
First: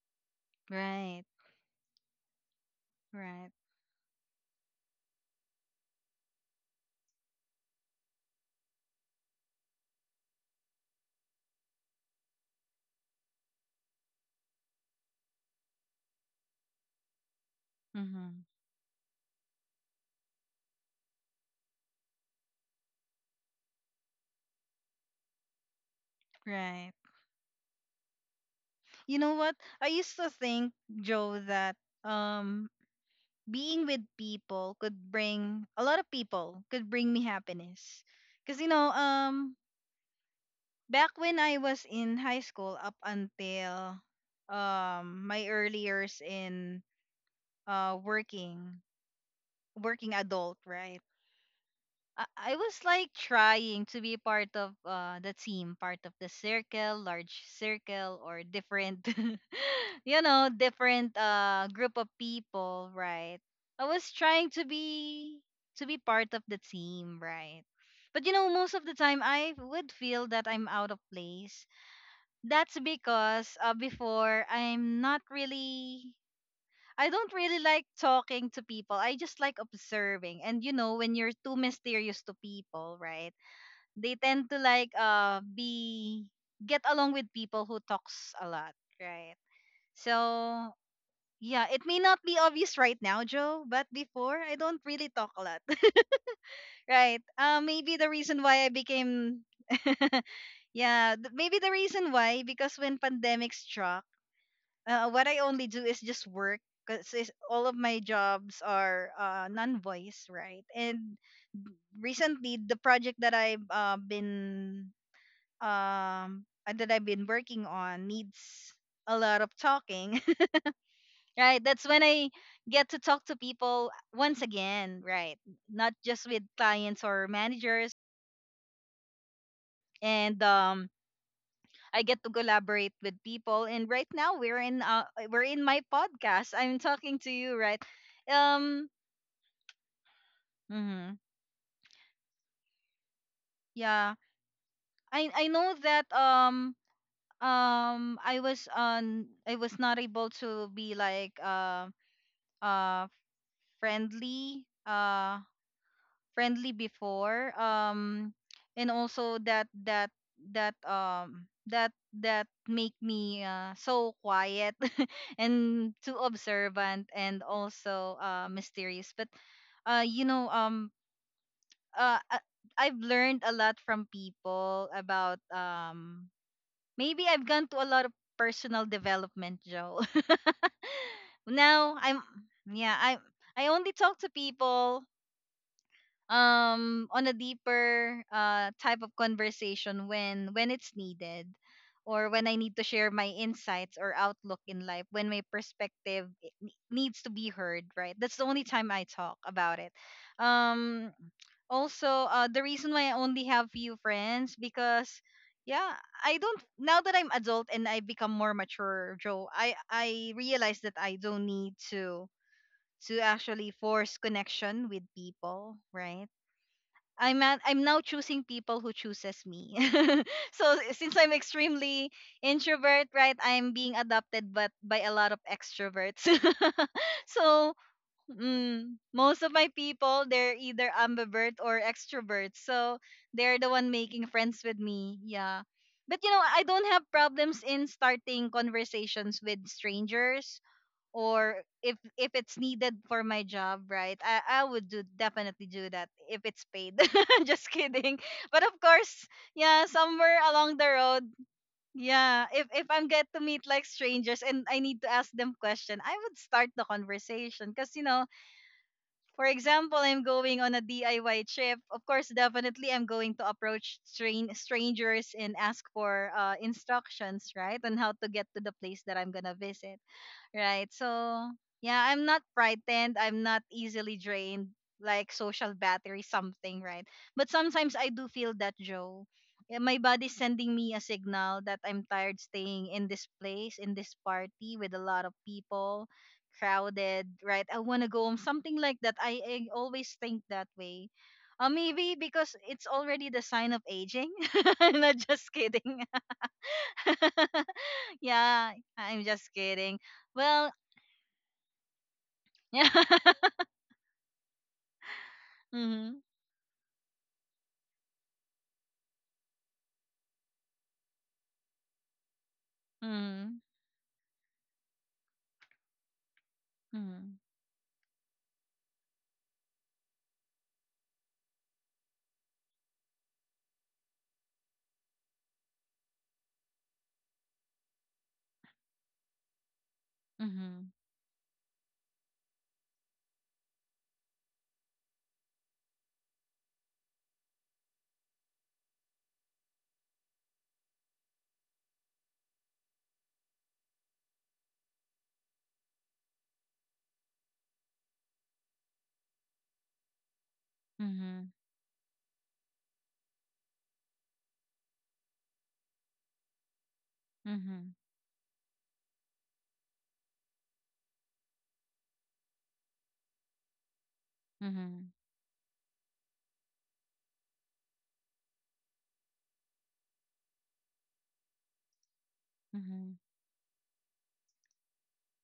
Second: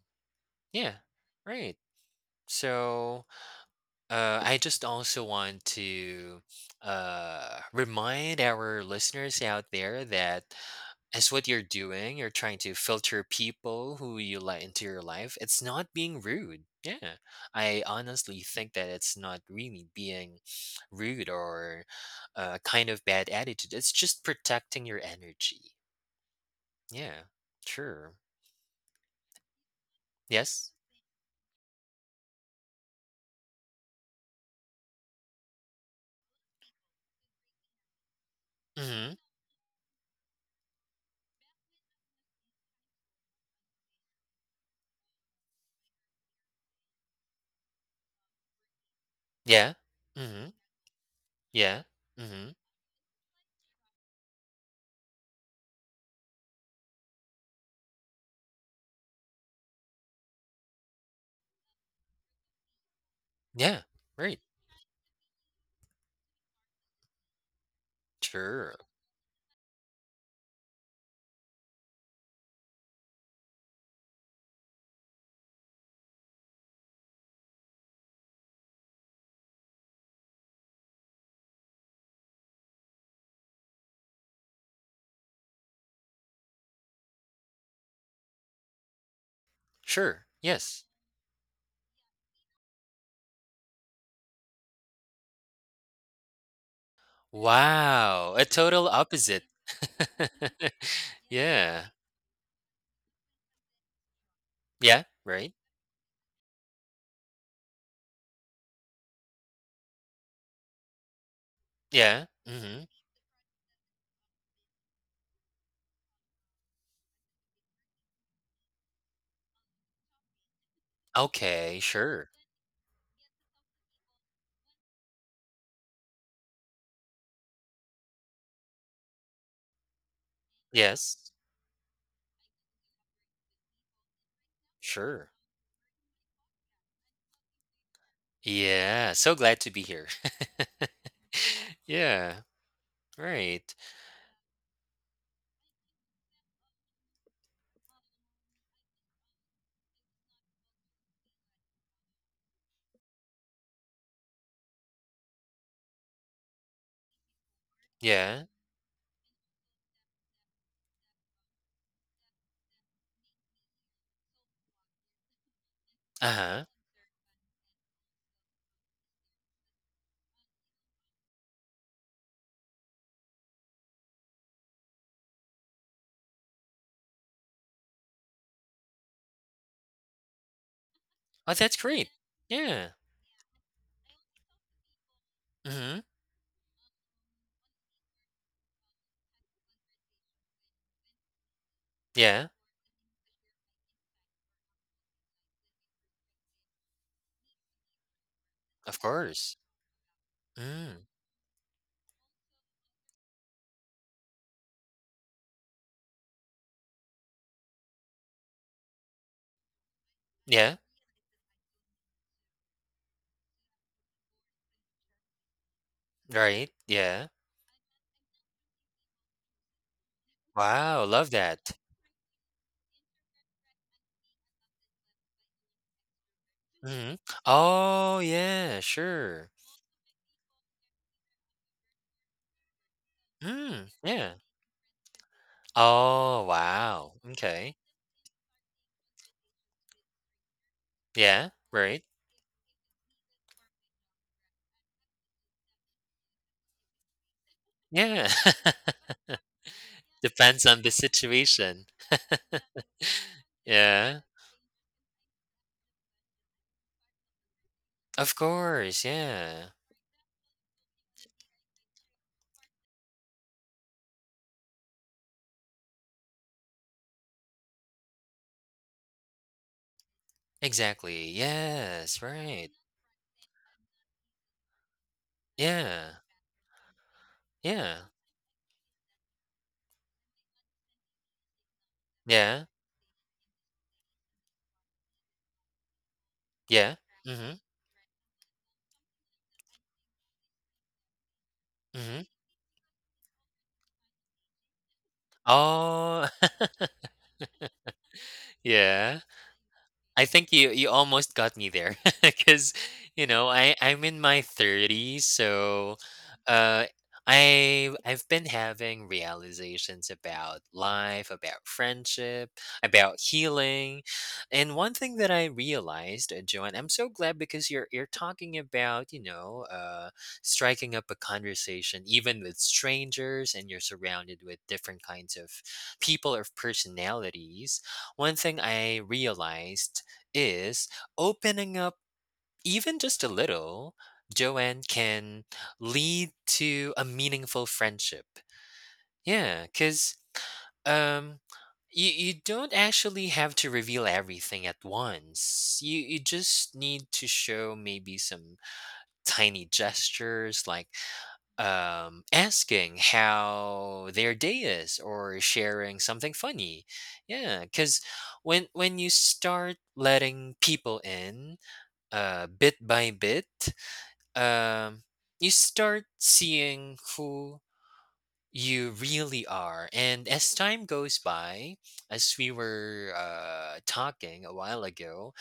S2: Yeah,
S1: Right.
S2: right. So
S1: Right.
S2: I just also want to remind our listeners out there that as what you're doing, you're trying to filter people who you let into your life. It's not being rude. Yeah. I honestly
S1: Hmm.
S2: think that it's not really being rude or a kind of bad attitude. It's just protecting your energy.
S1: Right.
S2: Yeah. Sure.
S1: You know what? I used to think,
S2: Yes.
S1: Joe, that um being with people could bring me happiness. Cause you know,
S2: Mhm.
S1: back when I was in high school, up until my early years in working
S2: Yeah.
S1: working
S2: Mhm.
S1: adult, right?
S2: Yeah.
S1: I
S2: Mhm.
S1: was like trying to be part of the team, part of the circle, large circle, or different, [LAUGHS] you know, different group of people, right?
S2: Yeah.
S1: I was
S2: Right.
S1: trying to be part of the team, right? But you know, most
S2: Sure.
S1: of the time I would feel that I'm out of place. That's because before I'm not really I don't really like talking to people. I just like observing. And you know, when you're too mysterious to people, right? They tend to like be get along with people who talks a lot, right?
S2: Sure.
S1: So
S2: Yes.
S1: yeah, it may not be obvious right now, Joe, but before I don't really talk a lot. [LAUGHS] Right. Uh, maybe the
S2: Wow.
S1: reason
S2: A
S1: why I
S2: total
S1: became
S2: opposite.
S1: yeah,
S2: [LAUGHS]
S1: maybe the
S2: Yeah.
S1: reason why because when pandemic struck,
S2: Yeah,
S1: what I
S2: right?
S1: only do is just work, because all of my jobs are non-voice, right? And
S2: Yeah.
S1: recently, the
S2: Mhm.
S1: project that I've been that I've been working on needs a lot of talking, [LAUGHS] right?
S2: Okay,
S1: That's when I
S2: sure.
S1: get to talk to people once again, right? Not just with clients or managers, and
S2: Yes.
S1: I get to collaborate with people. And right now,
S2: Sure.
S1: we're in my podcast. I'm talking to you, right? um
S2: Yeah, so glad to be here. [LAUGHS]
S1: mm-hmm.
S2: Yeah, right.
S1: Yeah. I know that I was on I was not able to be like uh friendly friendly before,
S2: Yeah.
S1: and also that that um that that make me so quiet, [LAUGHS] and too
S2: Uh-huh.
S1: observant and also mysterious. But you know, uh uh, I've learned a lot from people about maybe I've gone to a lot of personal development, Joe. [LAUGHS]
S2: Oh, that's
S1: Now
S2: great.
S1: I'm
S2: Yeah.
S1: yeah, I only talk to people
S2: Mhm.
S1: on a deeper type of conversation when it's needed, or when
S2: Yeah,
S1: I need to share my insights or outlook in life, when my perspective needs to be heard, right? That's the only time
S2: of
S1: I talk
S2: course.
S1: about it. um
S2: Mm.
S1: also the reason why I only have few friends because yeah I don't now that I'm adult and I become more mature, Joe, I realize
S2: Yeah,
S1: that I don't need to actually force connection with people, right?
S2: right. Yeah.
S1: I'm at, I'm now choosing people who chooses me. [LAUGHS] So
S2: Wow,
S1: since I'm
S2: love that.
S1: extremely introvert, right, I'm being adopted but by a lot of extroverts.
S2: Mhm.
S1: [LAUGHS] So
S2: Oh, yeah,
S1: mm, most of
S2: sure.
S1: my people they're either ambivert or extroverts. So they're the one
S2: Mm,
S1: making
S2: yeah.
S1: friends with me. Yeah. But you know,
S2: Oh,
S1: I don't have
S2: wow.
S1: problems
S2: Okay.
S1: in starting conversations with strangers,
S2: Yeah,
S1: or if
S2: right.
S1: if it's needed for my job, right? I would do definitely do that if it's paid. [LAUGHS] Just kidding.
S2: Yeah.
S1: But of
S2: [LAUGHS]
S1: course, yeah, somewhere
S2: Depends
S1: along the
S2: on the
S1: road,
S2: situation.
S1: yeah, if I'm get to meet like
S2: Yeah.
S1: strangers and I need to ask them question, I would start the conversation because you know,
S2: Of course,
S1: for
S2: yeah.
S1: example, I'm going on a diy trip, of course definitely I'm going to approach strain strangers and ask for instructions, right, on how to get to the place that I'm gonna visit. Right.
S2: Exactly.
S1: So yeah,
S2: Yes,
S1: I'm not
S2: right.
S1: frightened. I'm not easily drained, like social battery,
S2: Yeah.
S1: something, right? But sometimes
S2: Yeah.
S1: I do feel that, Joe. Yeah, my body's sending me a signal that I'm tired
S2: Yeah.
S1: staying in this place, in this party with a lot of people,
S2: Yeah.
S1: crowded,
S2: Mhm.
S1: right? I want to go home, something like that. I always think that way. Maybe
S2: Mhm.
S1: because it's already the sign of aging. [LAUGHS] Not just kidding.
S2: Oh, [LAUGHS]
S1: [LAUGHS] Yeah, I'm
S2: yeah.
S1: just kidding.
S2: I think
S1: Well,
S2: you almost got me there [LAUGHS] because
S1: yeah. [LAUGHS]
S2: you know I'm in my 30s so
S1: Mhm.
S2: uh I've been having realizations about life, about friendship, about
S1: Mhm.
S2: healing. And one thing that I realized, Joanne, I'm so
S1: Mhm.
S2: glad because you're talking about, you know, striking up a conversation even with strangers, and you're surrounded with different kinds of people or personalities. One thing I realized
S1: Mhm.
S2: is opening up even just a little, Joanne, can lead to a meaningful friendship. Yeah, because um, you don't actually have to reveal everything at once. You just need to show maybe some tiny gestures like
S1: Mhm.
S2: asking how their day is or sharing something funny. Yeah,
S1: Mhm.
S2: because when you start letting people in, bit by bit, um,
S1: Mhm.
S2: you start seeing who you really are. And as time goes by, as we were
S1: Mhm.
S2: talking a while ago,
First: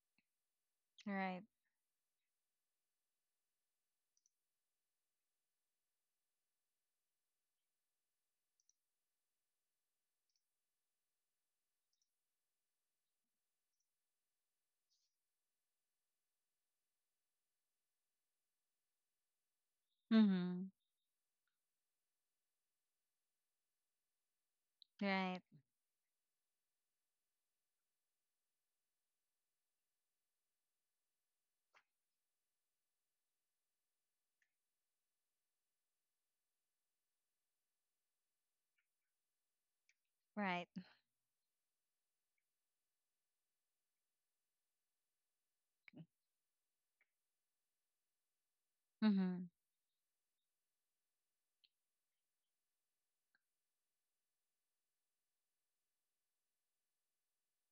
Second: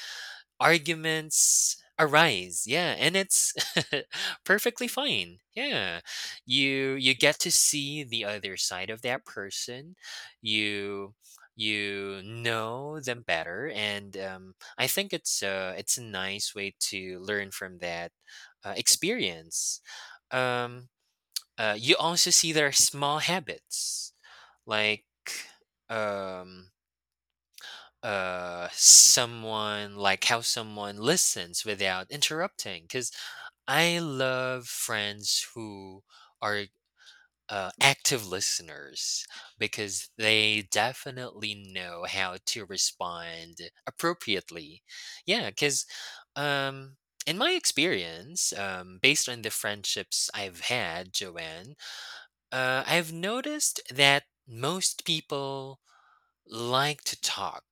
S1: Right.
S2: arguments arise, yeah, and it's [LAUGHS] perfectly fine, yeah, you get to see the other side of that person. you you know them better, and I think it's a nice way to learn from that experience.
S1: Mhm.
S2: um you also see their small habits like
S1: Right.
S2: um someone, like how someone listens without interrupting, because I love friends who are active listeners, because they
S1: Right.
S2: definitely know how to respond appropriately. Yeah, because um in my experience, based on
S1: Mhm.
S2: the friendships I've had, Joanne, I've noticed that most people like to talk.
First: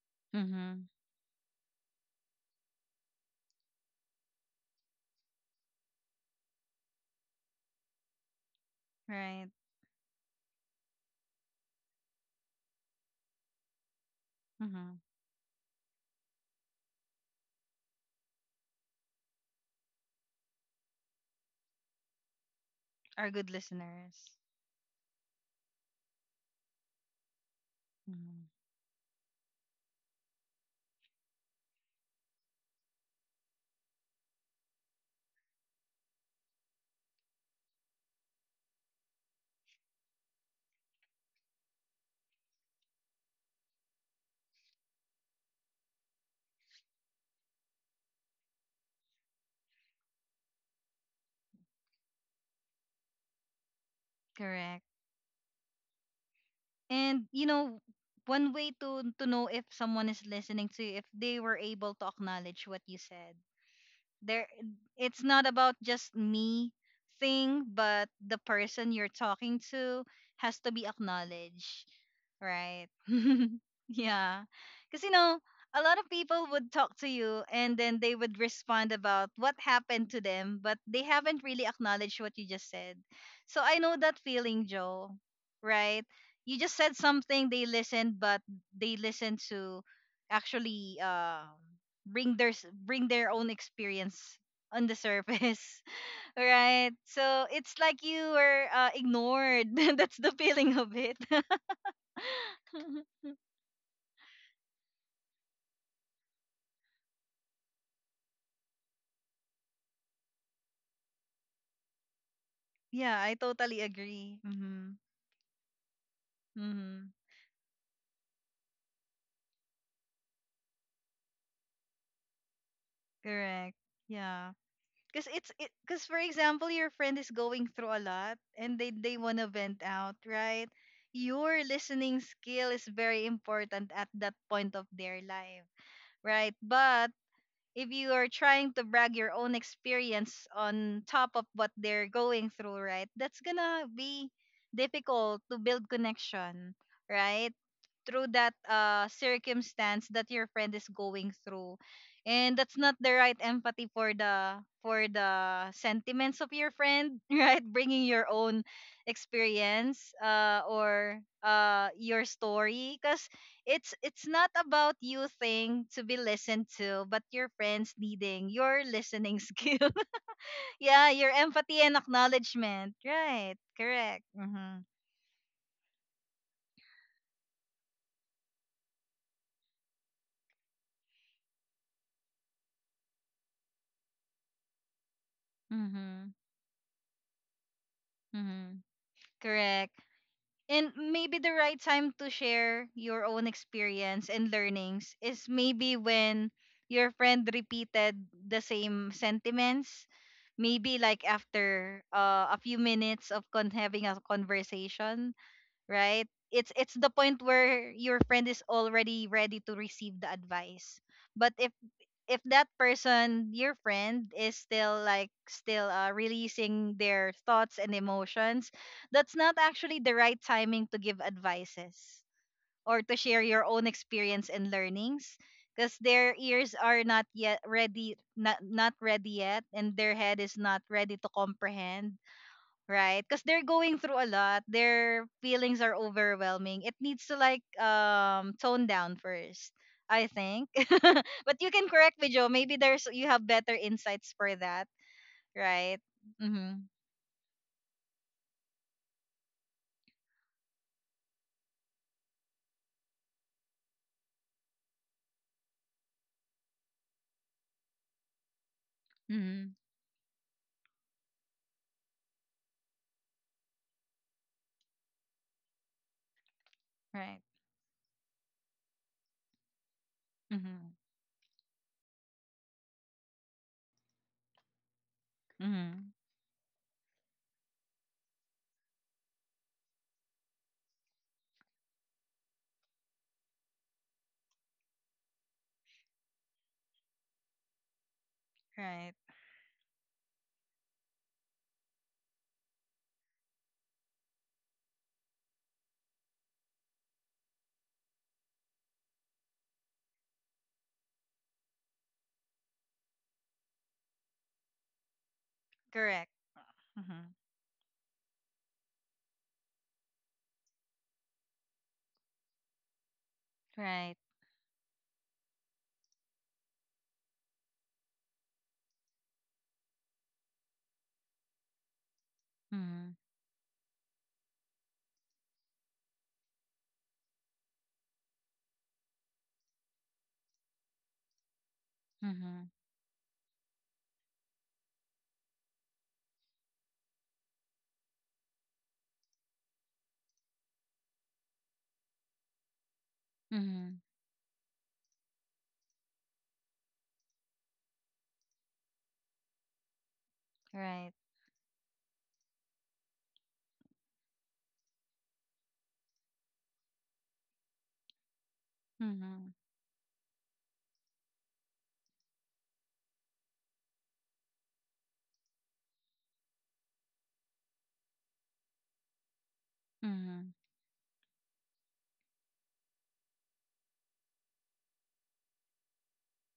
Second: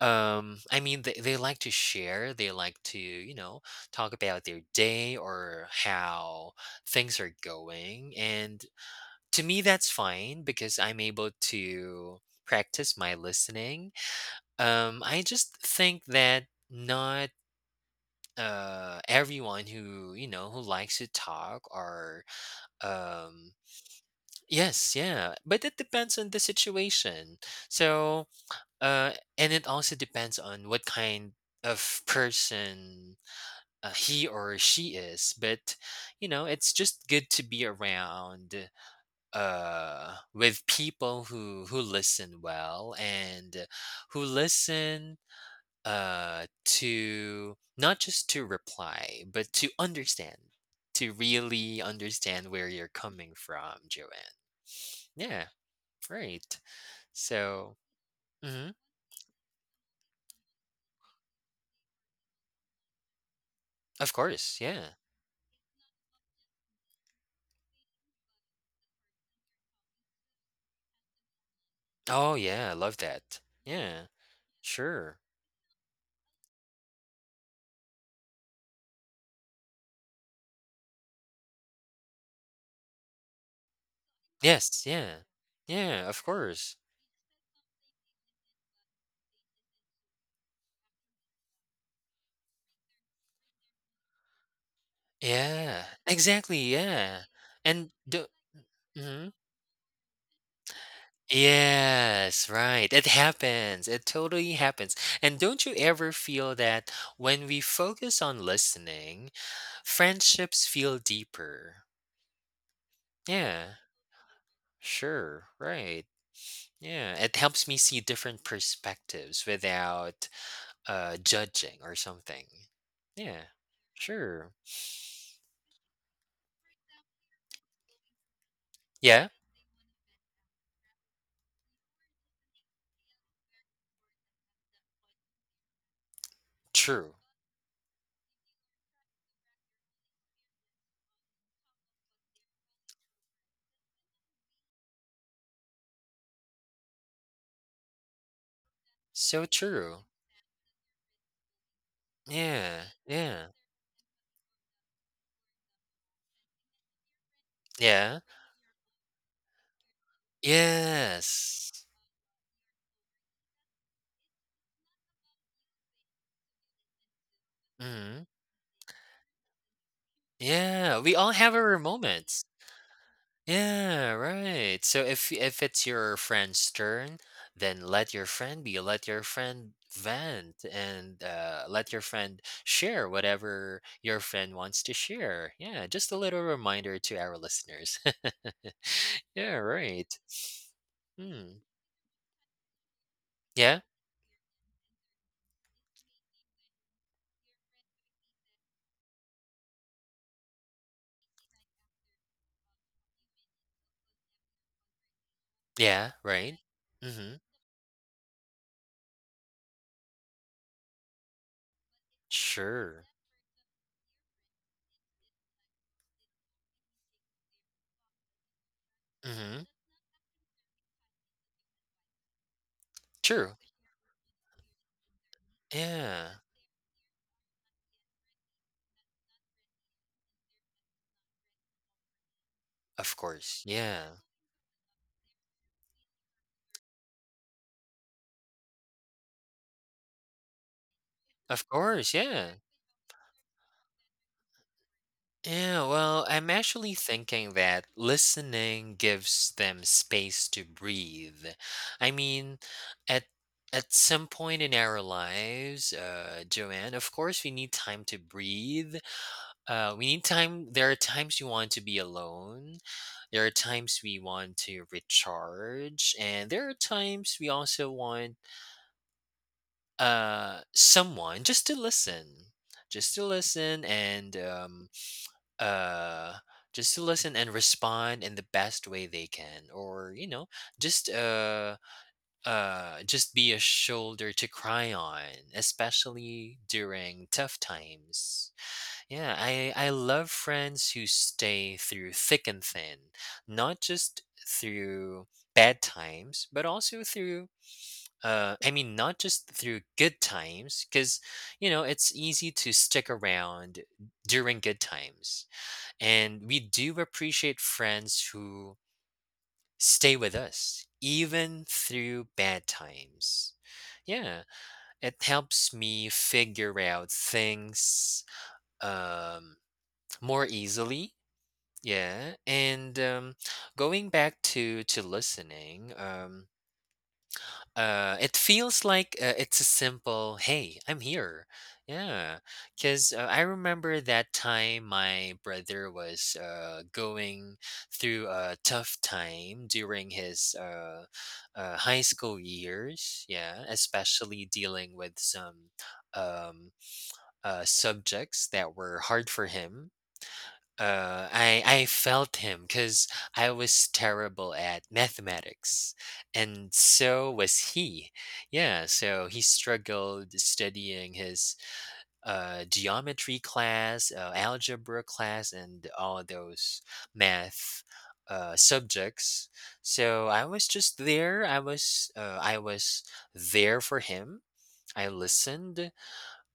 S2: I
S1: Mhm.
S2: mean, they like to share, they like to, you know, talk about their day or how things are going. And to
S1: Right.
S2: me, that's fine because I'm able to practice my listening.
S1: Mhm.
S2: I just think that not everyone who, you know, who likes to talk or
S1: Our good
S2: um
S1: listeners.
S2: yes, yeah, but it depends on the situation. So
S1: Mhm.
S2: and it also depends on what kind of person he or she is. But, you know, it's just good to be around with people who listen well and who listen to not just to reply, but to understand, to really understand where you're coming from, Joanne.
S1: Correct.
S2: Yeah, right.
S1: And you
S2: So,
S1: know, one way
S2: mhm,
S1: to know if someone is listening to you if they were able to acknowledge what you said.
S2: of
S1: There,
S2: course, yeah.
S1: it's not about just me thing, but the person you're talking to has to be acknowledged,
S2: Oh, yeah, I
S1: right?
S2: love that.
S1: [LAUGHS]
S2: Yeah,
S1: Yeah, because you
S2: sure.
S1: know, a lot of people would talk to you and then they would respond about what happened to them, but they haven't really acknowledged what you just said. So I know that feeling,
S2: Yes,
S1: joe,
S2: yeah.
S1: right?
S2: Yeah, of
S1: You
S2: course.
S1: just said something, they listened, but they listened to actually bring bring their own experience on the surface.
S2: Yeah,
S1: [LAUGHS]
S2: exactly,
S1: Right,
S2: yeah.
S1: so it's
S2: And
S1: like you
S2: do
S1: were
S2: mhm.
S1: ignored. [LAUGHS] That's the feeling of it. [LAUGHS]
S2: Yes, right. It happens. It totally happens. And don't you ever feel that when we focus on listening, friendships feel deeper?
S1: Yeah, I
S2: Yeah,
S1: totally agree. Mm-hmm.
S2: sure, right.
S1: Mm-hmm.
S2: Yeah, it helps me see different perspectives without judging or something. Yeah,
S1: Correct. Yeah,
S2: sure.
S1: because it's it because for example your friend is going through a lot and they
S2: Yeah,
S1: want to vent out, right? Your listening skill is very important at that point of their life, right? But
S2: true.
S1: if you are trying to brag your own experience on top of what they're going through, right? That's gonna be difficult to build connection, right? Through that
S2: So
S1: circumstance
S2: true.
S1: that your friend is going through. And that's
S2: Yeah,
S1: not the right
S2: yeah,
S1: empathy for the sentiments of your friend. [LAUGHS] Right, bringing
S2: yeah.
S1: your own experience uh or
S2: Yes.
S1: uh your story, because it's not about you thing to be listened to, but your friends
S2: Hmm.
S1: needing your listening skill. [LAUGHS]
S2: Yeah,
S1: Yeah,
S2: we
S1: your
S2: all have
S1: empathy
S2: our
S1: and
S2: moments.
S1: acknowledgement, right?
S2: Yeah,
S1: Correct. Mhm.
S2: right. So if it's your friend's turn, then let your friend be. Let your friend vent, and let your friend share whatever your friend wants to share. Yeah, just a
S1: Mhm.
S2: little reminder to our listeners. [LAUGHS]
S1: Mhm.
S2: Yeah,
S1: Correct.
S2: right.
S1: And maybe the
S2: Hmm.
S1: right time to share your own
S2: Yeah.
S1: experience and learnings is maybe when your friend repeated the same sentiments. Maybe like after a few minutes of having a conversation,
S2: Yeah.
S1: right?
S2: Right.
S1: It's the
S2: Mm-hmm.
S1: point where your friend is already ready to receive the advice. But if that
S2: Sure.
S1: person, your friend, is still like still releasing their thoughts and emotions, that's not
S2: Mm-hmm.
S1: actually the right timing to give advices or to share
S2: True.
S1: your own experience and learnings, because their
S2: Yeah.
S1: ears are not yet ready, not ready yet, and their head is not ready to comprehend,
S2: Of
S1: right? Because they're
S2: course.
S1: going
S2: Yeah.
S1: through a lot. Their feelings are overwhelming. It needs to like tone down first, I think. [LAUGHS] But you
S2: Of
S1: can
S2: course.
S1: correct me, Joe.
S2: Yeah.
S1: Maybe there's you have better insights for that,
S2: Yeah.
S1: right?
S2: Well, I'm
S1: Mhm.
S2: actually thinking that listening gives them space to breathe. I mean, at at some point in our lives, Joanne, of course, we need time to breathe.
S1: Mhm.
S2: We need time. There are times we want to be alone. There are times we want to recharge, and there are
S1: Right.
S2: times we also want
S1: Mhm.
S2: someone just to listen, just to listen, and
S1: Mhm.
S2: uh just to listen and respond in the best way they can, or you know, just uh just be a shoulder to cry on, especially during tough times.
S1: Right.
S2: Yeah, I love friends who stay through thick and thin, not just through bad times, but also through I mean not just through good times, cuz you know, it's easy to stick around during good times.
S1: Correct.
S2: And we do
S1: Mhm.
S2: appreciate friends who stay with us even through bad times.
S1: Right.
S2: Yeah, it helps me figure out things um more easily. Yeah, and
S1: Mhm.
S2: going back to listening, it feels like it's a simple, "Hey, I'm here." Yeah,
S1: Mhm.
S2: because I remember that time my brother was going through a tough time during his high school years. Yeah,
S1: Mhm.
S2: especially dealing with some um, subjects that were hard for him.
S1: Right.
S2: I felt him because I was terrible at mathematics, and so was he. Yeah, so he
S1: Mhm.
S2: struggled studying his geometry class, algebra class, and all those math subjects. So I
S1: Mhm.
S2: was just there. I was there for him. I listened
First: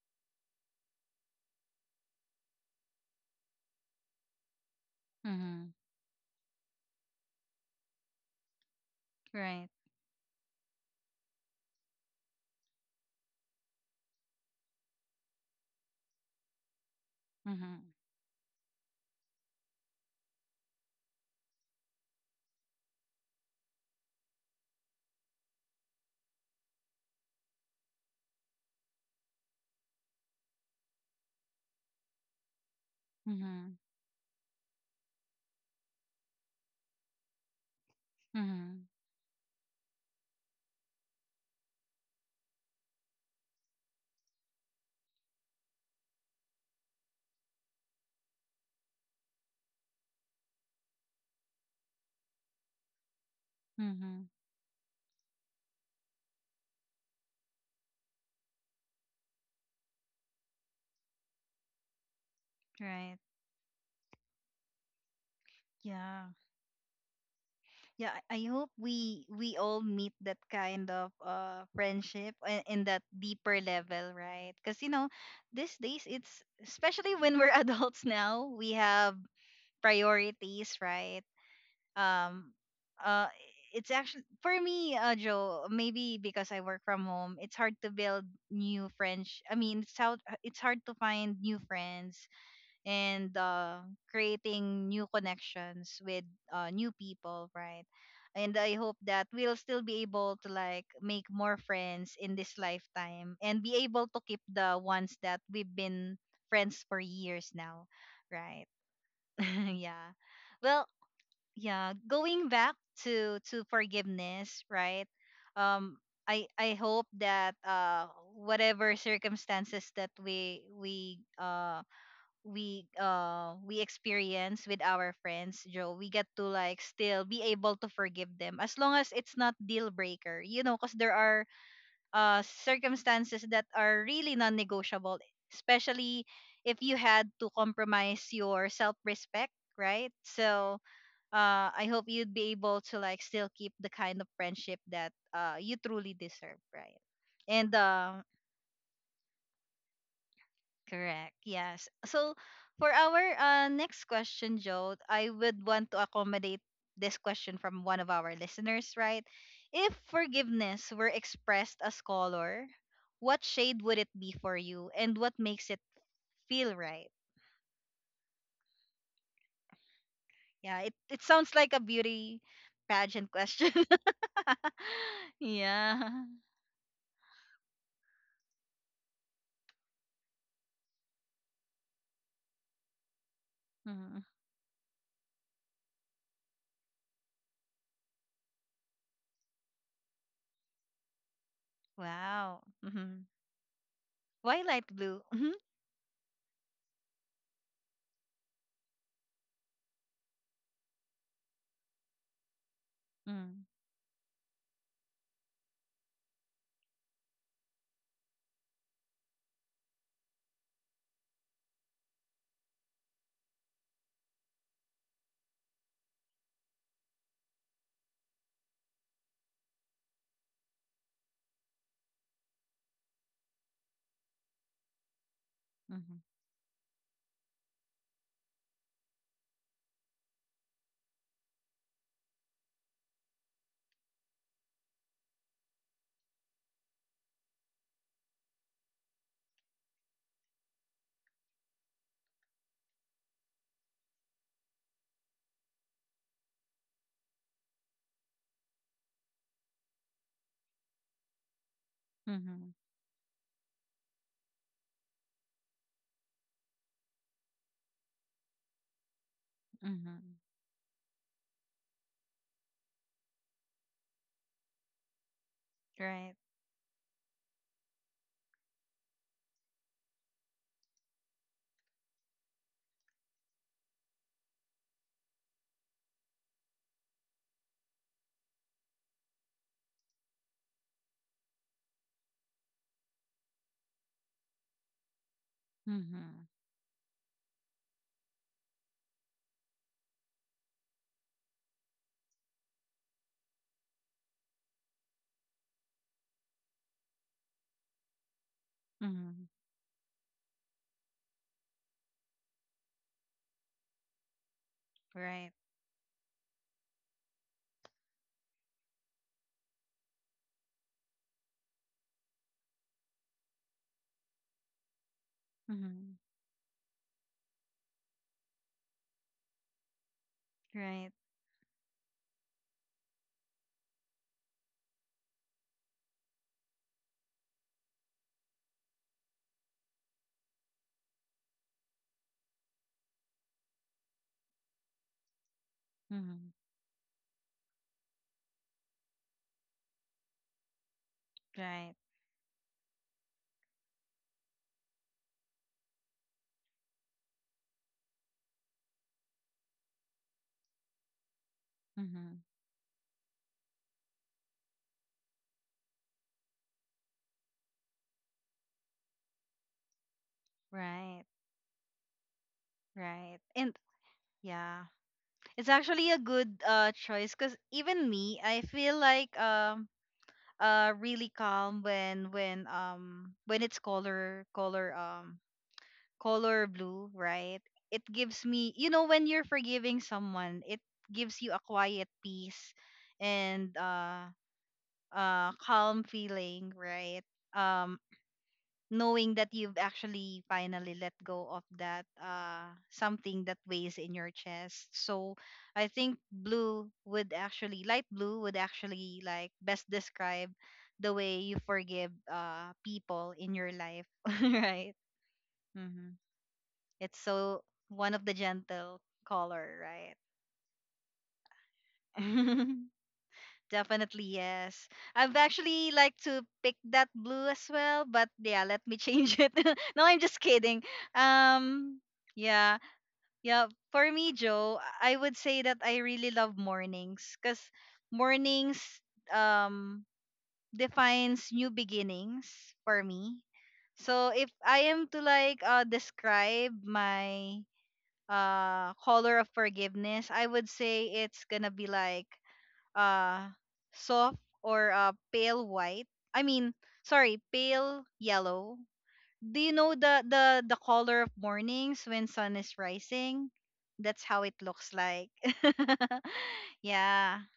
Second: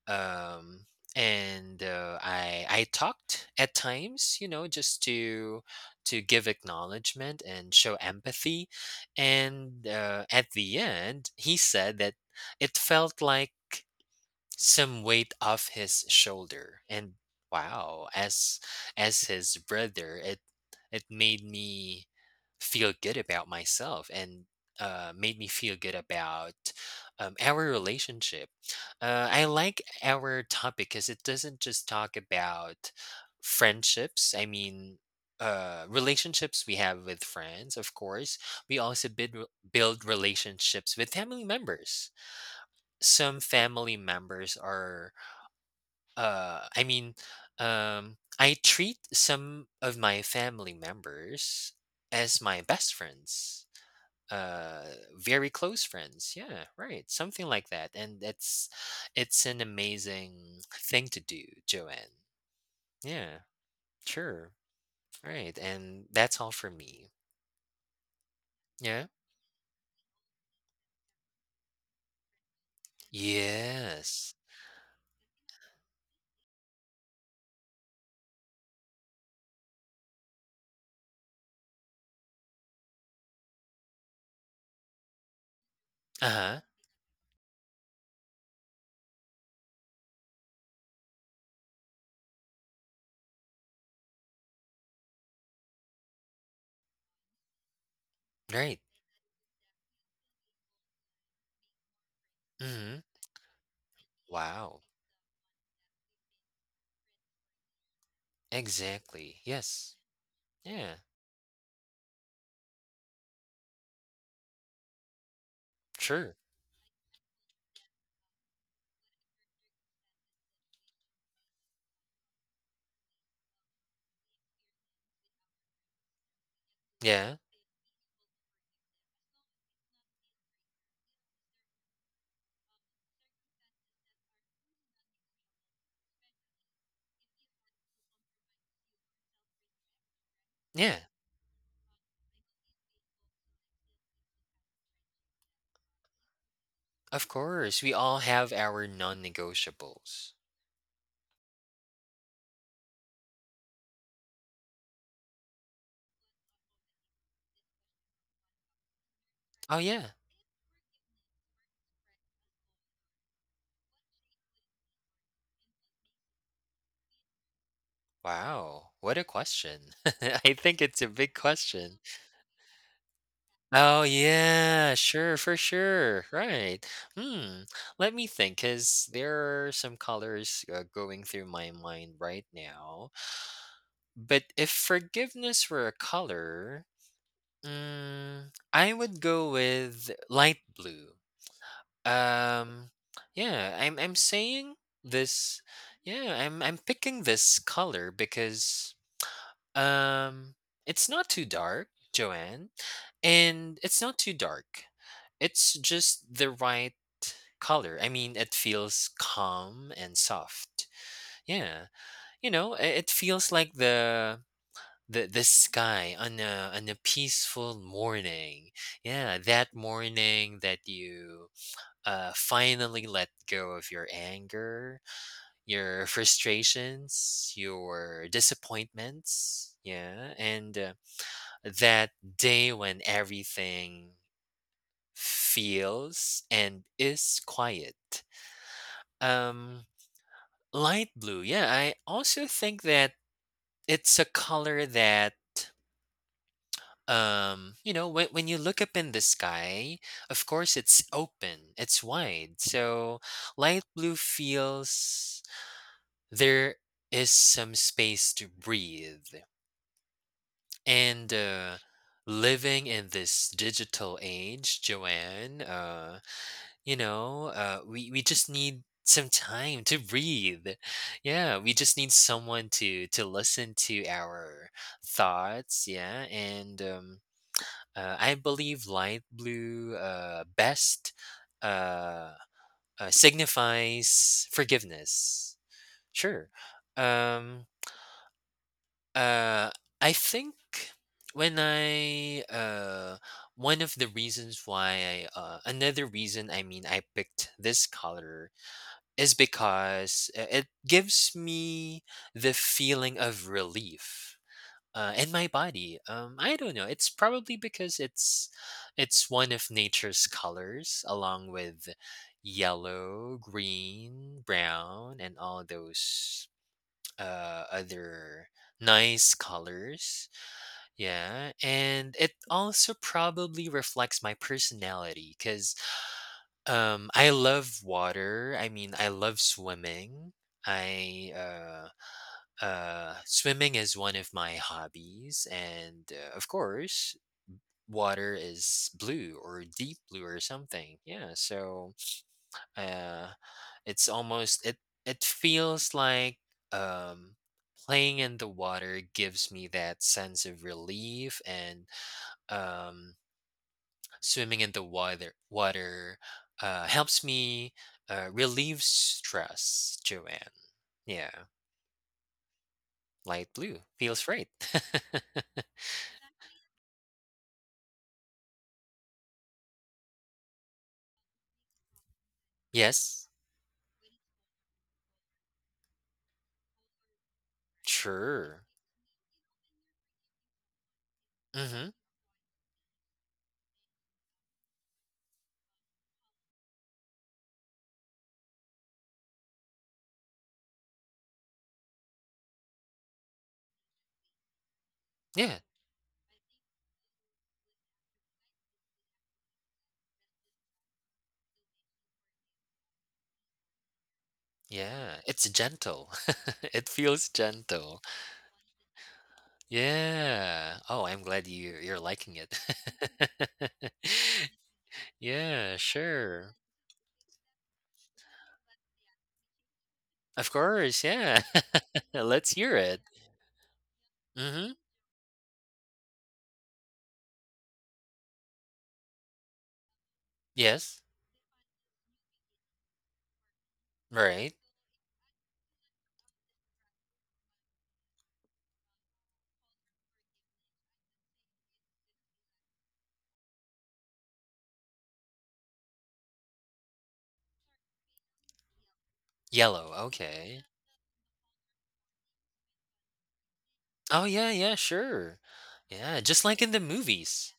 S2: um and I talked at times, you know, just
S1: Mhm.
S2: to give acknowledgement and show empathy,
S1: Right.
S2: and at the end he said that it felt like some weight off his shoulder, and
S1: Mhm.
S2: wow, as his brother, it made me feel good about myself, and made me feel good about our relationship. I like our topic because it doesn't just talk about
S1: Mhm.
S2: friendships. I mean relationships we have with friends, of course we
S1: Mhm.
S2: also build relationships with family members. Some family members are I mean I treat some of my family members as my best friends,
S1: Mhm.
S2: uh very close friends, yeah, right, something like that. And it's an amazing thing to do, Joanne.
S1: Right.
S2: Yeah, sure, right. And
S1: Yeah.
S2: that's all for me.
S1: Yeah, I hope
S2: Yeah,
S1: we all meet that kind of friendship in that deeper level,
S2: yes,
S1: right? Because you know, these days it's especially when we're [LAUGHS] adults now we have priorities, right? um uh it's actually for me, uh, joe, maybe because
S2: uh-huh,
S1: I work from home, it's hard to build new friends. I mean, it's how it's hard to find new friends. And creating new connections with new people, right? And I
S2: right,
S1: hope that we'll still be able to like make more friends in this
S2: mm-hmm,
S1: lifetime and be able to keep
S2: wow,
S1: the ones that we've been friends for years now, right?
S2: exactly,
S1: [LAUGHS]
S2: yes,
S1: Yeah. Well,
S2: yeah,
S1: yeah, going back to forgiveness, right? Um,
S2: sure.
S1: I hope that whatever circumstances that we experience with our friends, joe, we get to like still
S2: Yeah.
S1: be able to forgive them, as long as it's not deal breaker, you know, because there are circumstances that are really non-negotiable, especially if you had to compromise your self-respect, right? So
S2: Yeah.
S1: uh, I hope you'd be able to like still keep the kind of friendship that you truly deserve, right?
S2: Of
S1: And
S2: course. We all have our non negotiables.
S1: correct. Yes. So for our next question, Joe, I would want to accommodate this question from one of our listeners, right?
S2: Oh,
S1: If
S2: yeah.
S1: forgiveness were expressed as color, what shade would it be for you, and what makes it feel right?
S2: Wow. What a question. [LAUGHS] I think
S1: Yeah,
S2: it's
S1: it,
S2: a
S1: it
S2: big
S1: sounds like a
S2: question.
S1: beauty pageant question.
S2: Oh, yeah. Sure.
S1: [LAUGHS]
S2: For
S1: Yeah.
S2: sure. Right. Hmm. Let me think, because there are some colors going through my mind right now.
S1: Mhm.
S2: But if forgiveness were a color, mm, I would go with light blue.
S1: Wow.
S2: Um,
S1: Hmm.
S2: yeah, I'm
S1: Why
S2: saying
S1: light blue? Mm-hmm.
S2: this. Yeah, I'm picking this color because um, it's not too dark, Joanne,
S1: Mm-hmm.
S2: and it's not too dark. It's just the right color. I mean, it feels calm and soft. Yeah, you know, it feels like the sky on a peaceful morning. Yeah, that morning that you finally let go of your anger, your
S1: Mm-hmm.
S2: frustrations, your disappointments. Yeah. And that day when everything feels and is quiet. Um, light blue. Yeah. I also think that it's a color that you know when you look up in the sky, of course it's open, it's wide,
S1: Mm-hmm.
S2: so light blue feels there is some space to breathe.
S1: Mm-hmm.
S2: And living in this digital age, Joanne,
S1: Right.
S2: you know, we just need some time to breathe. Yeah, we just need someone to listen to our thoughts. Yeah, and I believe light blue best uh, signifies forgiveness.
S1: Mm-hmm.
S2: Sure. Um, uh, I think when I one of the reasons why I another reason, I mean, I picked this color is
S1: Mm-hmm.
S2: because it gives me the feeling of relief in my
S1: Right.
S2: body. Um, I don't know. It's probably because it's one of nature's colors, along with yellow, green, brown, and all
S1: Mm-hmm.
S2: those other nice colors.
S1: Right.
S2: Yeah, and it also probably reflects my personality, because I love water. I mean, I love swimming. I swimming is one of my hobbies, and of
S1: Mm-hmm.
S2: course, water is blue or deep blue or something. Yeah, so
S1: Right.
S2: uh, it's almost it feels like um playing in the water gives me that sense of relief, and
S1: Mm-hmm.
S2: um swimming in the water helps me relieve stress, Joanne.
S1: Right.
S2: Yeah,
S1: Right.
S2: light blue
S1: And
S2: feels right.
S1: yeah,
S2: [LAUGHS]
S1: it's actually a good choice, because even me, I feel like really calm when
S2: Yes,
S1: when it's color blue, right? It gives
S2: sure.
S1: me, you know, when you're forgiving someone, it gives you a
S2: Mm-hmm.
S1: quiet peace and calm feeling, right? Um, knowing that you've actually finally let go of that something that weighs in your chest. So
S2: Yeah,
S1: I think blue would actually light blue would actually like best describe the way you forgive people in your life. [LAUGHS] Right.
S2: yeah. It's gentle.
S1: Hmm.
S2: [LAUGHS] It
S1: It's
S2: feels
S1: so
S2: gentle.
S1: one of the gentle color, right?
S2: Yeah. Oh, I'm glad you're liking it.
S1: [LAUGHS]
S2: [LAUGHS]
S1: Definitely, yes. I've
S2: Yeah,
S1: actually like to
S2: sure.
S1: pick that blue as well, but yeah, let me change it. [LAUGHS] No, I'm just
S2: Of
S1: kidding.
S2: course, yeah.
S1: Um,
S2: [LAUGHS] Let's hear
S1: yeah.
S2: it.
S1: Yeah, for me,
S2: Mm-hmm.
S1: Joe, I would say that I really love mornings, cuz mornings um
S2: Yes.
S1: defines new beginnings for me. So
S2: Right.
S1: if I am to like describe my color of forgiveness, I would say it's going to be like uh soft or pale white. I mean, sorry, pale yellow. Do you
S2: Yellow.
S1: know the
S2: Okay.
S1: color of mornings when sun is rising?
S2: Oh
S1: That's how
S2: yeah,
S1: it
S2: yeah,
S1: looks like.
S2: sure.
S1: [LAUGHS]
S2: Yeah, just like in the
S1: Yeah,
S2: movies.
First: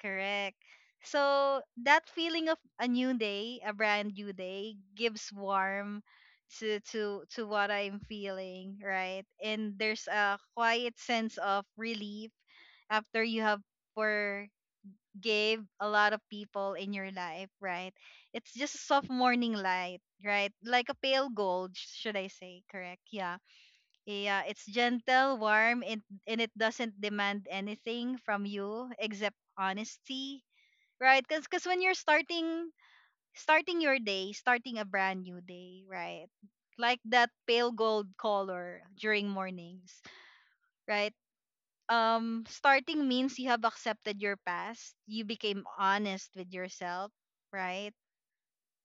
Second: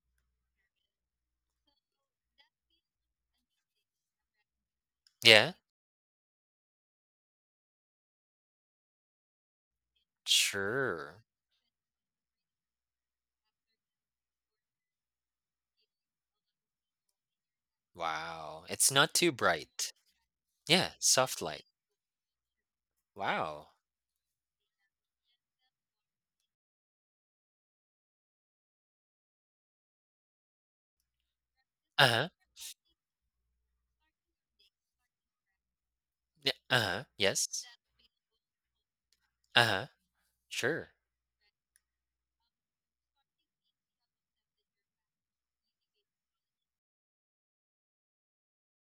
S1: correct. So that feeling of a new day, a brand new day, gives
S2: Yeah.
S1: warm to what I'm feeling, right? And there's a quiet
S2: Sure.
S1: sense of relief after you have for gave a lot of people in your life, right? It's
S2: Wow.
S1: just a
S2: It's
S1: soft
S2: not too
S1: morning
S2: bright.
S1: light, right? Like
S2: Yeah,
S1: a pale
S2: soft light.
S1: gold, should I say, correct? Yeah.
S2: Wow.
S1: Yeah, it's gentle, warm, and it doesn't demand anything from you except honesty, right? Because when you're
S2: Uh-huh.
S1: starting your day, starting a brand new day, right?
S2: Yeah,
S1: Like
S2: uh-huh.
S1: that
S2: Yes.
S1: pale gold color during
S2: Uh-huh.
S1: mornings,
S2: Sure.
S1: right? Um, starting means you have accepted your past, you became honest with yourself, right?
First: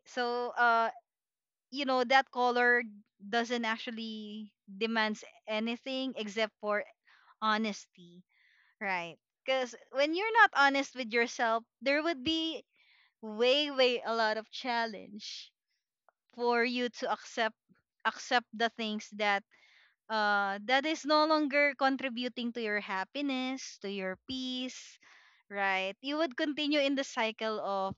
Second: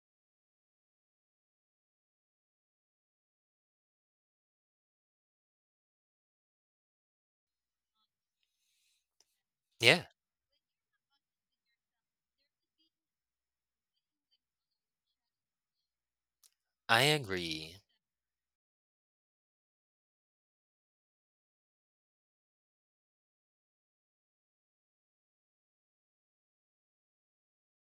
S1: So uh, you know that color doesn't actually demands anything except for honesty, right? Because
S2: Yeah,
S1: when you're not honest with yourself, there would be way a lot of challenge for you
S2: I
S1: to
S2: agree.
S1: accept the things that that is no longer contributing to your happiness, to your peace, right? You would continue in the cycle of,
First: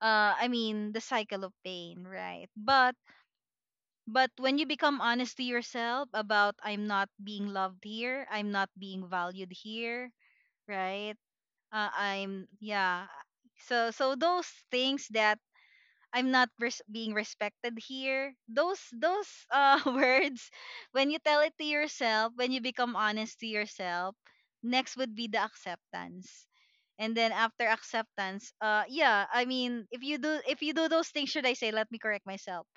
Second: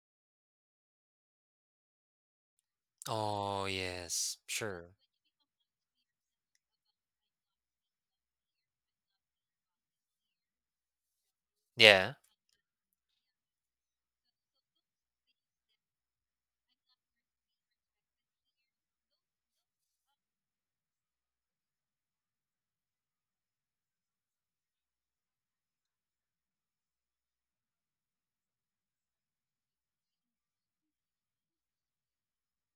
S1: I mean, the cycle of pain, right?
S2: Oh,
S1: But
S2: yes.
S1: when you
S2: Sure.
S1: become honest to yourself, about I'm not being loved here, I'm not being valued here, right?
S2: Yeah,
S1: I'm yeah. So so those things that I'm not res- being respected here. Those [LAUGHS] words, when you tell it to yourself, when you become honest to yourself, next would be the acceptance. And then after acceptance, yeah, I mean, if you do those things, should I say, let me correct myself,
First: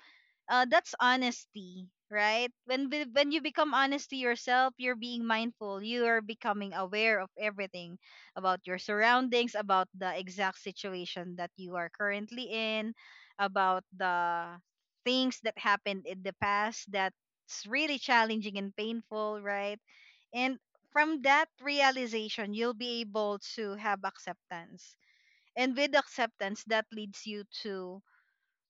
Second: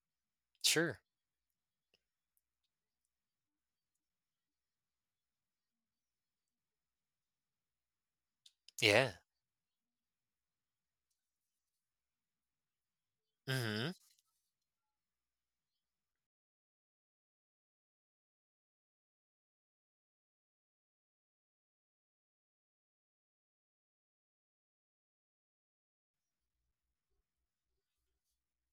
S1: that's
S2: sure.
S1: honesty, right? When when you become honest to yourself, you're being mindful. You are becoming aware of everything about your
S2: Yeah.
S1: surroundings, about the exact situation that you are currently in, about
S2: Mhm.
S1: the things that happened in the past that's really challenging and painful, right? And from that realization, you'll be able to have acceptance. And with acceptance, that leads you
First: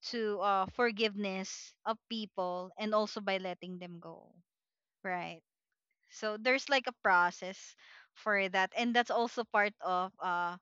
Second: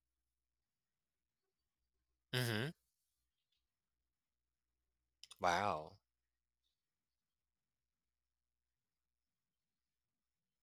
S1: to forgiveness of people,
S2: Mhm.
S1: and also by letting them go, right?
S2: Wow.
S1: So there's like a process for that, and that's also part of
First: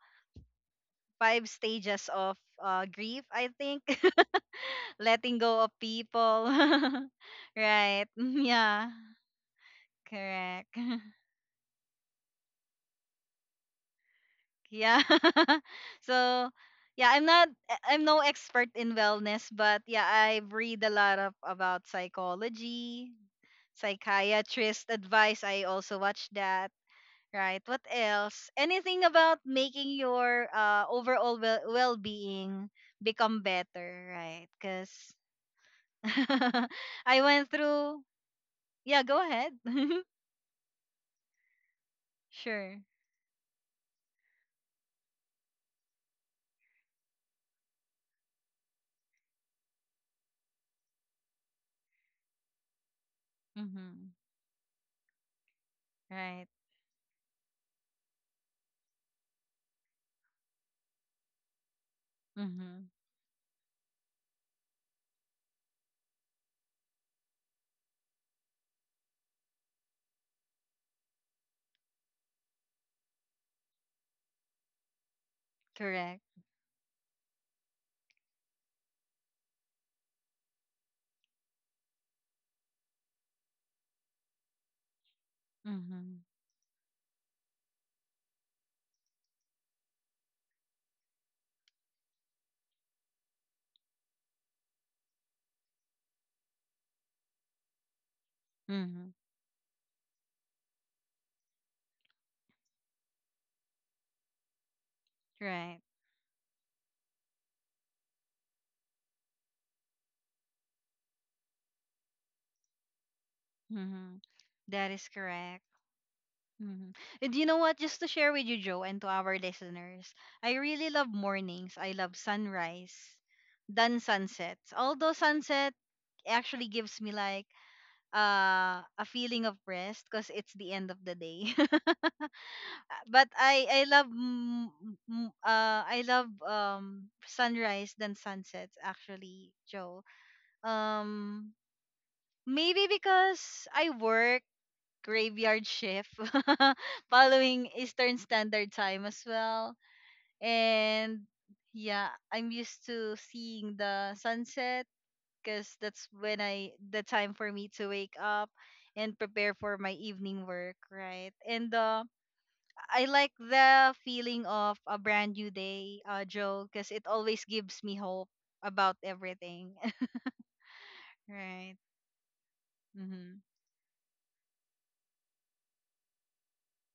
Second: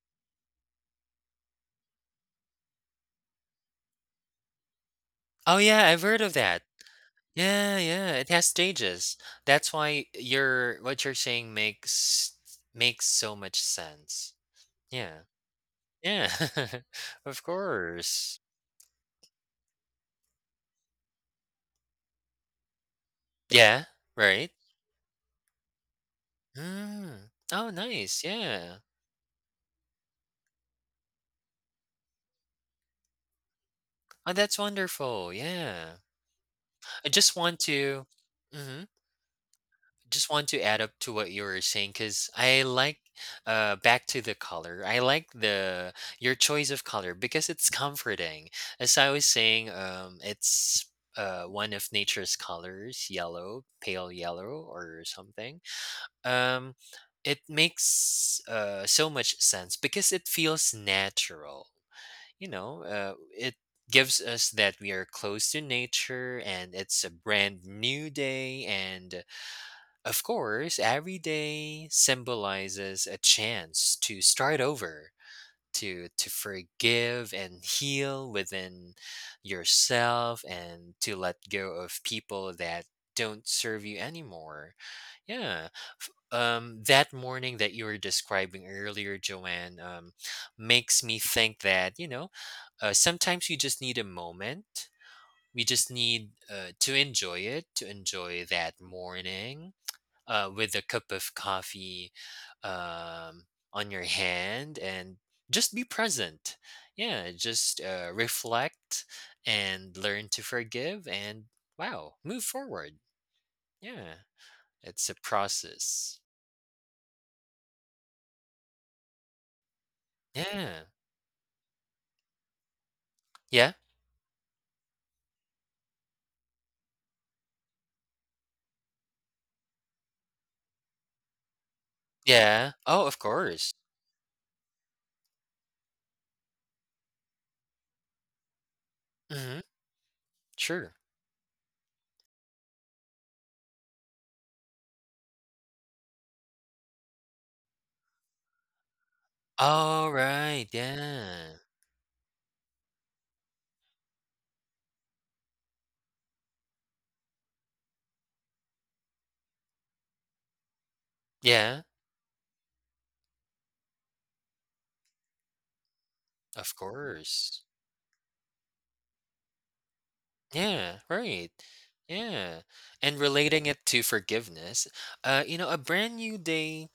S1: 5 stages of grief, I think. [LAUGHS] Letting
S2: Oh
S1: go of
S2: yeah, I've heard of
S1: people.
S2: that.
S1: [LAUGHS]
S2: Yeah,
S1: Right.
S2: yeah,
S1: [LAUGHS]
S2: it has
S1: Yeah,
S2: stages. That's why
S1: correct.
S2: your what you're saying makes makes so much sense.
S1: Yeah.
S2: Yeah.
S1: [LAUGHS]
S2: Yeah.
S1: So, yeah, I'm
S2: [LAUGHS] Of
S1: not I'm no
S2: course.
S1: expert in wellness, but yeah, I read a lot of about psychology,
S2: Yeah, right?
S1: psychiatrist advice. I also watch that.
S2: Mm.
S1: Right.
S2: Oh,
S1: What
S2: nice.
S1: else?
S2: Yeah.
S1: Anything about making your overall well-being become better,
S2: Oh,
S1: right?
S2: that's
S1: Cuz
S2: wonderful. Yeah.
S1: [LAUGHS]
S2: I
S1: I
S2: just
S1: went
S2: want
S1: through.
S2: to mhm.
S1: Yeah, go ahead. [LAUGHS]
S2: Just want to add up to what you were saying because I
S1: Sure.
S2: like back to the color. I like the your choice of color because it's comforting. As I was saying, it's one of nature's colors, yellow,
S1: Mhm.
S2: pale yellow or something.
S1: Right.
S2: Um, it makes so much sense because it feels natural. You know,
S1: Mhm.
S2: it gives us that we are close to nature, and it's a brand new day, and of course, every day symbolizes a chance to start over,
S1: Correct.
S2: to forgive and heal within yourself and to let go of people that don't serve you anymore. Yeah.
S1: Mhm.
S2: That morning that you were describing earlier, Joanne, makes me think that, you know, sometimes you just need a moment. We just need to enjoy it, to enjoy that
S1: Mhm.
S2: morning with a cup of coffee um, on your hand and just
S1: Right.
S2: be present. Yeah, just reflect and learn to forgive and wow, move forward. Yeah,
S1: Mm-hmm. That
S2: it's
S1: is
S2: a
S1: correct.
S2: process.
S1: Mm-hmm. And you know what? Just to share with you, Joe, and to our listeners, I
S2: Yeah,
S1: really love mornings. I love sunrise
S2: yeah,
S1: than sunsets. Although sunset actually gives me like a feeling of rest because it's the end of the day.
S2: yeah. Oh,
S1: [LAUGHS]
S2: of
S1: But I
S2: course.
S1: I love I love sunrise than sunsets actually,
S2: Mm-hmm.
S1: Joe.
S2: Sure.
S1: Um, Maybe because I work graveyard shift [LAUGHS] following Eastern Standard Time as well.
S2: All right.
S1: And
S2: Yeah,
S1: yeah, I'm used to seeing the sunset because that's when I the time for me to wake up and prepare for my evening work, right? And
S2: yeah,
S1: uh, I like the feeling of a brand new day, Joe,
S2: of
S1: because it always
S2: course.
S1: gives me hope about everything. [LAUGHS]
S2: Yeah, right.
S1: Right.
S2: Yeah. And
S1: Mm-hmm.
S2: relating it to forgiveness, you know, a brand new day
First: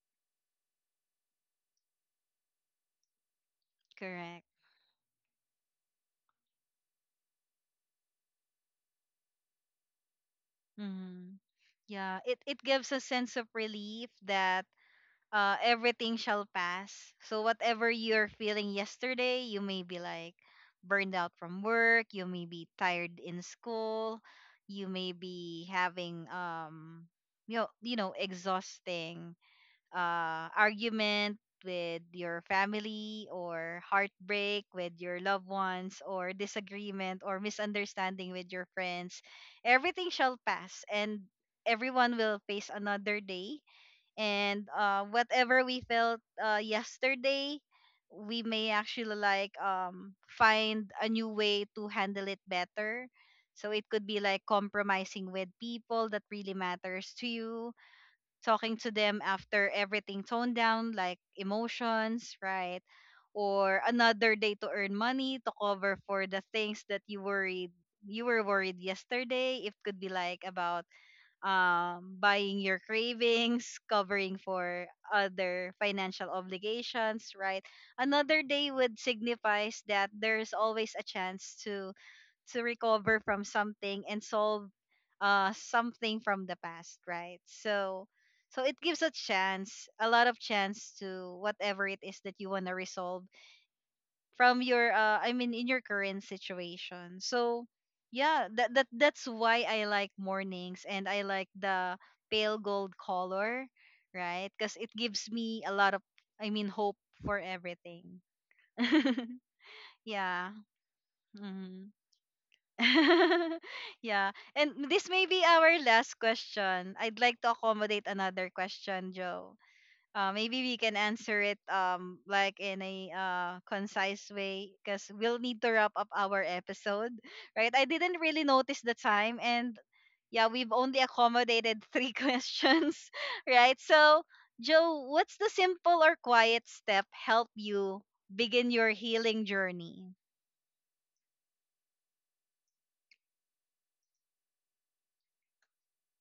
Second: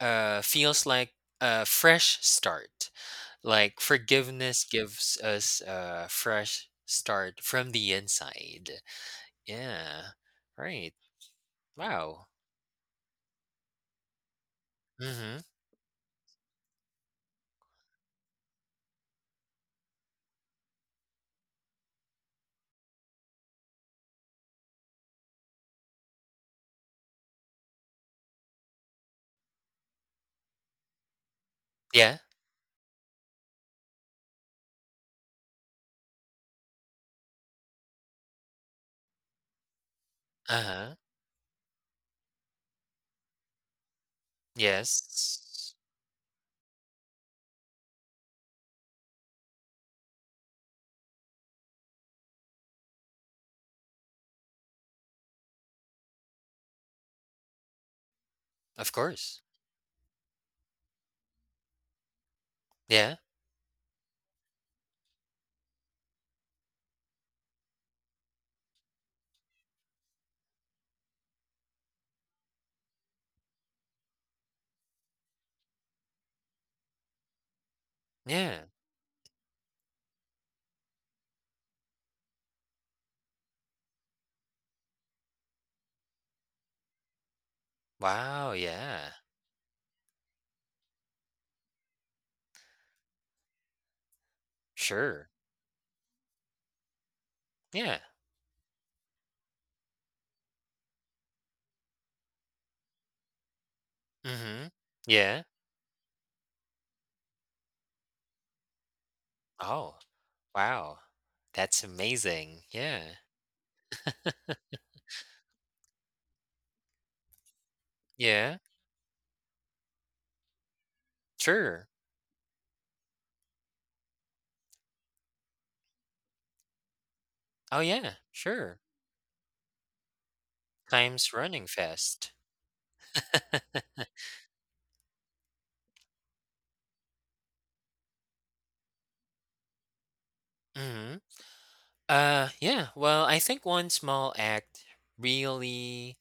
S2: feels like a fresh start. Like
S1: Correct.
S2: forgiveness gives us a fresh start from the inside. Yeah. Right.
S1: Mm-hmm. Yeah,
S2: Wow.
S1: it gives a sense of relief that
S2: Mm-hmm.
S1: everything shall pass. So whatever you're feeling yesterday, you may be like burned out from work, you may be tired in school, you may be having exhausting argument with
S2: Yeah.
S1: your family or heartbreak with your loved ones or disagreement or misunderstanding with your friends, everything shall pass
S2: Uh-huh.
S1: and everyone will face another day, and whatever
S2: Yes.
S1: we felt yesterday, we may actually like find a new way to handle it better, so it could be like compromising with people that really matters to you, talking
S2: Of
S1: to them
S2: course.
S1: after everything toned down, like emotions, right?
S2: Yeah.
S1: Or another day to earn money to cover for the things that you were worried yesterday. It could be like about buying your cravings, covering for other financial obligations, right? Another
S2: Yeah.
S1: day would signifies that there's always a chance to recover from something and solve something from the past, right? So
S2: Wow,
S1: so it gives a
S2: yeah.
S1: chance, a lot of chance to whatever it is that you want to resolve from your
S2: Sure.
S1: I mean in your current situation. So
S2: Yeah.
S1: yeah, that's why I like mornings and I like the pale gold color, right?
S2: Mm-hmm.
S1: Cuz it gives
S2: Yeah.
S1: me a lot of I mean hope for everything. [LAUGHS]
S2: Oh.
S1: Yeah.
S2: Wow. That's
S1: Mhm.
S2: amazing. Yeah.
S1: [LAUGHS] Yeah. And this may be our last question. I'd like to accommodate another
S2: Yeah.
S1: question, Joe. Maybe we can answer it
S2: Sure.
S1: like in a concise way because we'll need to wrap up our episode, right?
S2: Oh,
S1: I
S2: yeah.
S1: didn't really
S2: Sure.
S1: notice the time and yeah, we've only
S2: Time's running
S1: accommodated three [LAUGHS]
S2: fast.
S1: questions,
S2: [LAUGHS]
S1: right? So, Joe, what's the simple or quiet step help you begin your healing journey?
S2: hmm yeah. Well, I think one small act really,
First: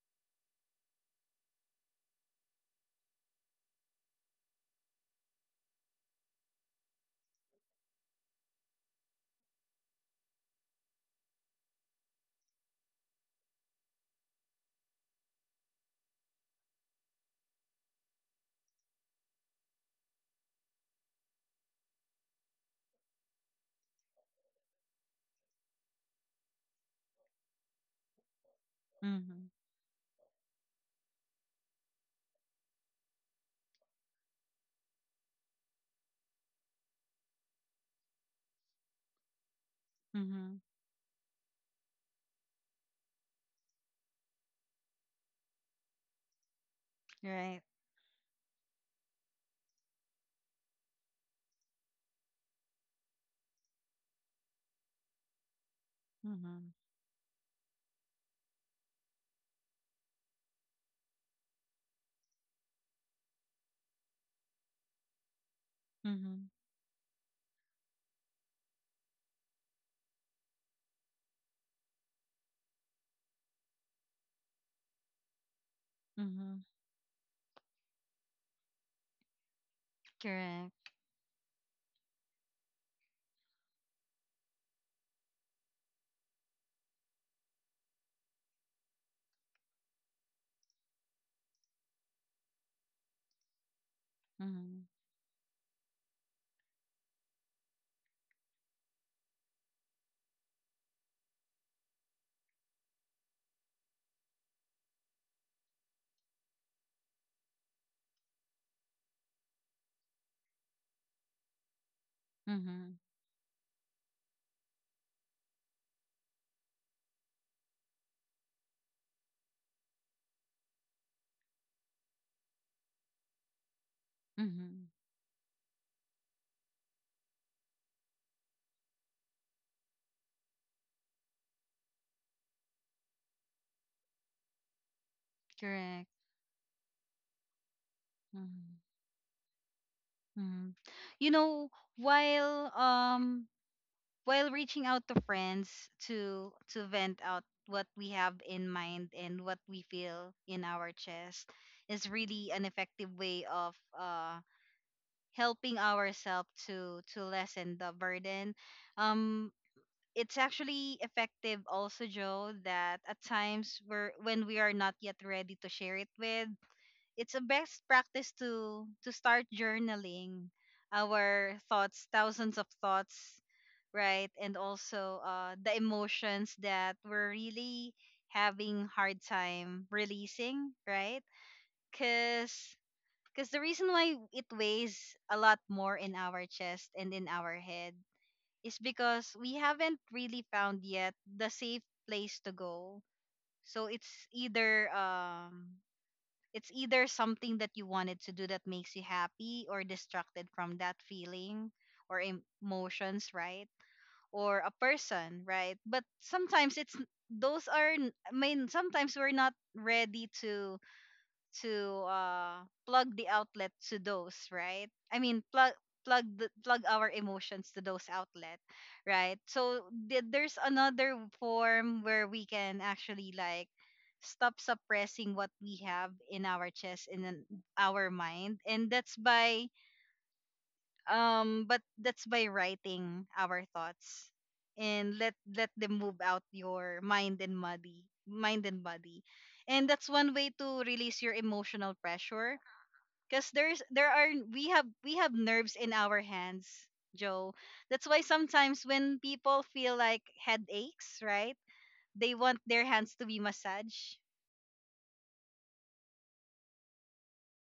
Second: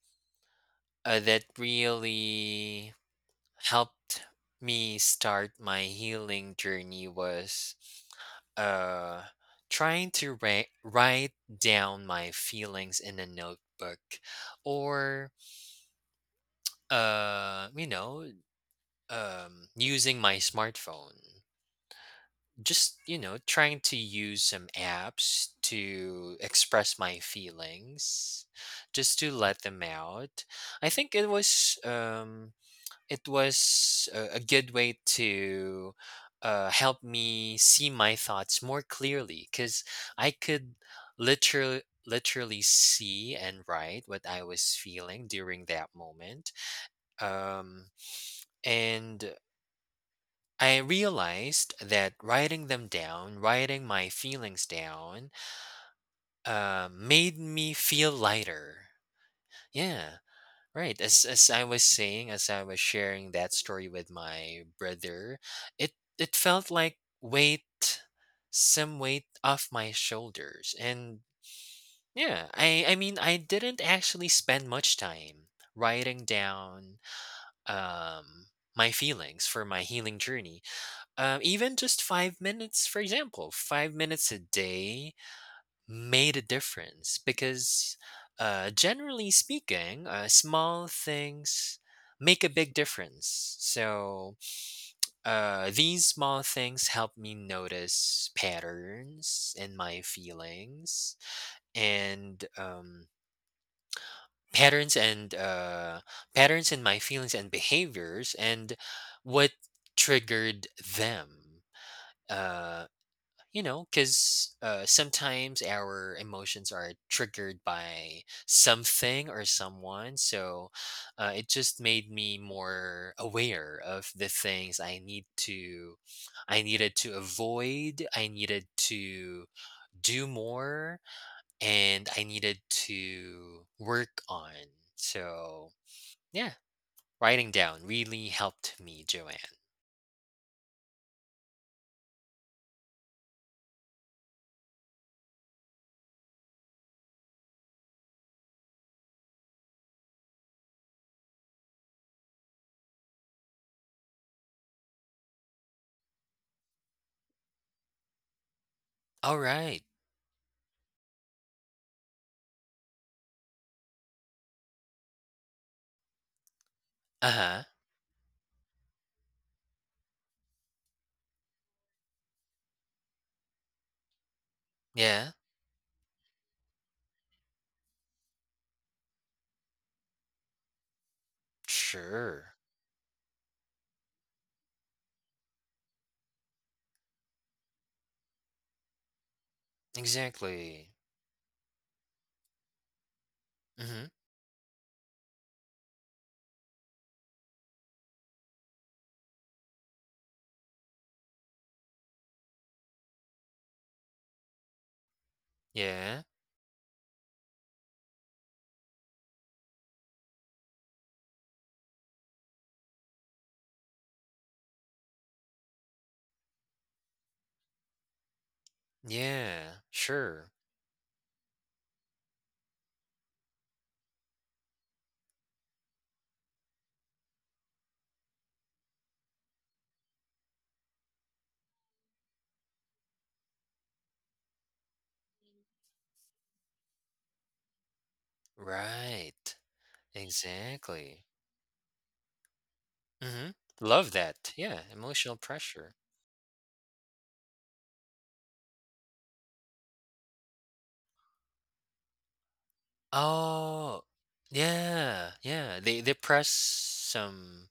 S2: that really helped me start my healing journey was, uh, trying to write down my feelings in a notebook or, you know, using my smartphone. Just, you know, trying to use some apps to express my feelings, just to
S1: Mhm.
S2: let them out. I think it was a good way to help me see my thoughts more clearly because I
S1: Mhm.
S2: could literally see and write what I was feeling during that moment.
S1: Right.
S2: Um, and I realized that writing them down, writing my feelings down,
S1: Mhm.
S2: made me feel lighter. Yeah, right. As I was saying, as I was sharing that story with my brother, it it
S1: Mhm.
S2: felt like weight, some weight off my shoulders. And yeah, I mean, I didn't actually spend much time writing
S1: Mhm.
S2: down um my feelings for my healing journey.
S1: Correct.
S2: Even just 5 minutes, for example, 5 minutes a day made a difference because, generally speaking, small things make a big difference. So,
S1: Mhm.
S2: these small things help me notice patterns in my feelings and, patterns and uh patterns in my feelings and behaviors and what triggered them uh,
S1: Mhm.
S2: you know because sometimes our emotions are triggered by something or someone so it just made me more aware of the things
S1: Mhm.
S2: I needed to avoid, I needed to do more, and I needed to work on. So
S1: Correct.
S2: yeah, writing down really helped
S1: Mhm.
S2: me, Joanne.
S1: Mhm. You know, while um while reaching out to friends to vent out what we have in mind and what we feel in our chest is really an effective way of helping ourselves to lessen the burden.
S2: All
S1: Um
S2: right.
S1: it's actually effective also Joe that at times we're when we are not yet ready to share it with, it's a
S2: Uh-huh.
S1: best practice to start journaling our thoughts, thousands of thoughts, right? And also
S2: Yeah.
S1: the emotions that we're really having hard time releasing, right?
S2: Sure.
S1: Cause Because the reason why it weighs a lot more in our chest and in our head is because we haven't really found
S2: Exactly.
S1: yet the safe place to go. So
S2: Hmm.
S1: it's either something that you wanted to do that makes you happy or distracted from that feeling or emotions, right? Or a person, right? But
S2: Yeah.
S1: sometimes it's those are, I mean, sometimes we're not ready to plug the outlet to those, right? I mean plug plug our emotions to those outlet, right?
S2: Yeah.
S1: So
S2: Sure.
S1: there's another form where we can actually like stop suppressing what we have in our chest in an, our mind, and that's by writing our thoughts and let them move out your mind and body,
S2: Right.
S1: and that's one way to
S2: Exactly.
S1: release your emotional pressure
S2: Hmm.
S1: because
S2: Love
S1: there are
S2: that. Yeah.
S1: we have
S2: Emotional
S1: nerves
S2: pressure.
S1: in our hands, Joe. That's why sometimes when people feel like headaches, right, they want their hands to be
S2: Oh,
S1: massaged.
S2: yeah. Yeah. They press some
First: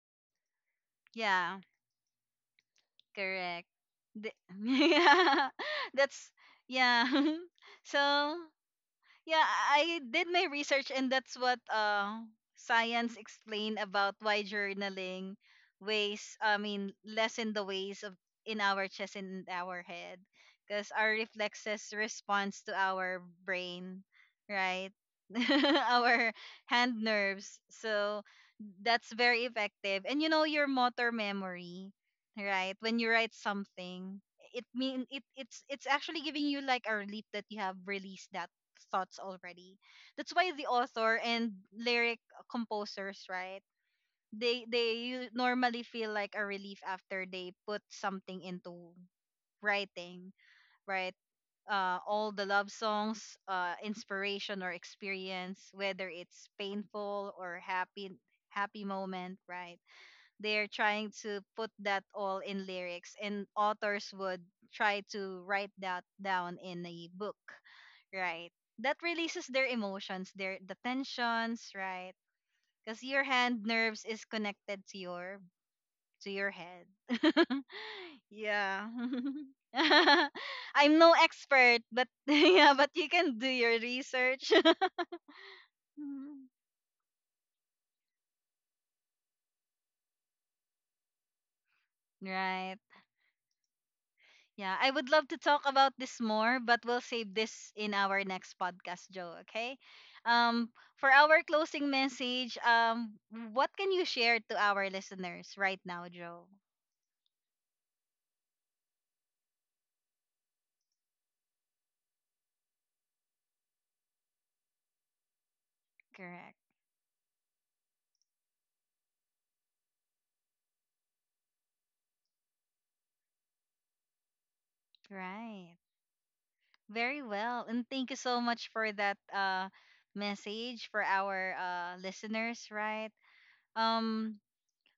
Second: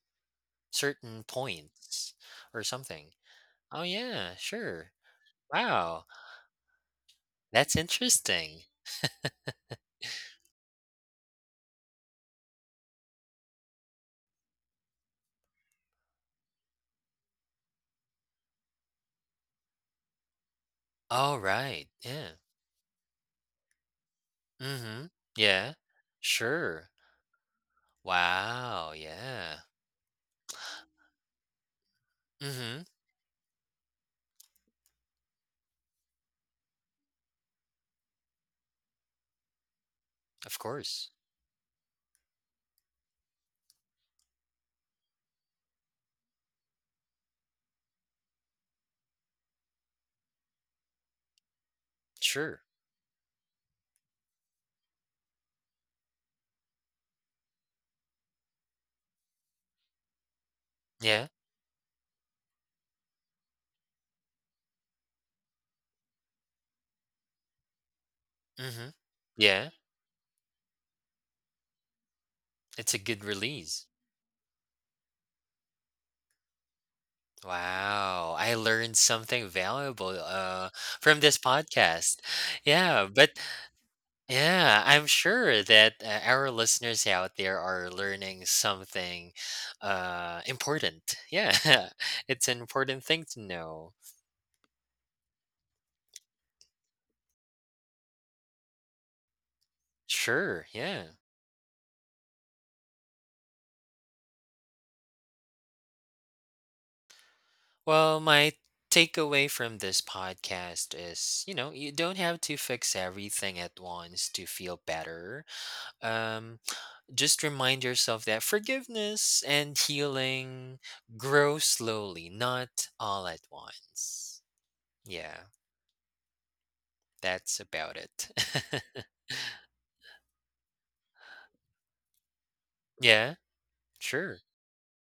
S2: certain
S1: Yeah,
S2: points or something.
S1: correct.
S2: Oh yeah.
S1: The- [LAUGHS]
S2: Sure.
S1: yeah,
S2: Wow.
S1: that's yeah [LAUGHS]
S2: That's
S1: so
S2: interesting.
S1: yeah, I did my research, and that's what science explained about why journaling ways, I mean, lessen the ways of in our chest and in our head, because our
S2: All right.
S1: reflexes
S2: Yeah.
S1: responds to our brain, right?
S2: Mm-hmm. Yeah.
S1: [LAUGHS] our
S2: Sure.
S1: hand nerves. So
S2: Wow.
S1: that's very
S2: Yeah.
S1: effective. And you know your motor memory, right?
S2: Mm-hmm.
S1: When you write something, it mean it it's actually giving you like a relief that you have released that thoughts already. That's why
S2: Of
S1: the
S2: course.
S1: author and lyric composers, right? They normally feel like a relief after they put something into writing, right? All the
S2: Sure.
S1: love songs, inspiration or experience, whether it's painful or happy moment, right? They're trying
S2: Yeah.
S1: to put that all in lyrics and authors would try to write that down in a book, right?
S2: Mhm.
S1: That releases their
S2: Yeah,
S1: emotions their the tensions, right?
S2: it's a
S1: Because
S2: good
S1: your hand
S2: release.
S1: nerves is connected to your head. [LAUGHS]
S2: Wow, I
S1: Yeah
S2: learned something valuable
S1: [LAUGHS] I'm no
S2: from this
S1: expert but
S2: podcast.
S1: [LAUGHS] yeah but
S2: Yeah,
S1: you
S2: but
S1: can do your research.
S2: yeah,
S1: [LAUGHS]
S2: I'm sure that our
S1: Mhm.
S2: listeners out there are learning something important. Yeah, [LAUGHS] it's an
S1: Right.
S2: important thing to know.
S1: Yeah, I would love to talk about this more, but we'll save this in our next podcast, Joe, okay?
S2: Sure,
S1: Um
S2: yeah.
S1: for our closing message, what can you share to our listeners right now, Joe?
S2: Well, my takeaway from this podcast is, you know, you don't have to fix everything at once to feel better. Um,
S1: Correct.
S2: just remind yourself that forgiveness and healing grow slowly, not all at once. Yeah,
S1: Right. Very
S2: that's
S1: well. And
S2: about
S1: thank you
S2: it.
S1: so much for
S2: [LAUGHS]
S1: that message for our listeners, right?
S2: Yeah, sure.
S1: Um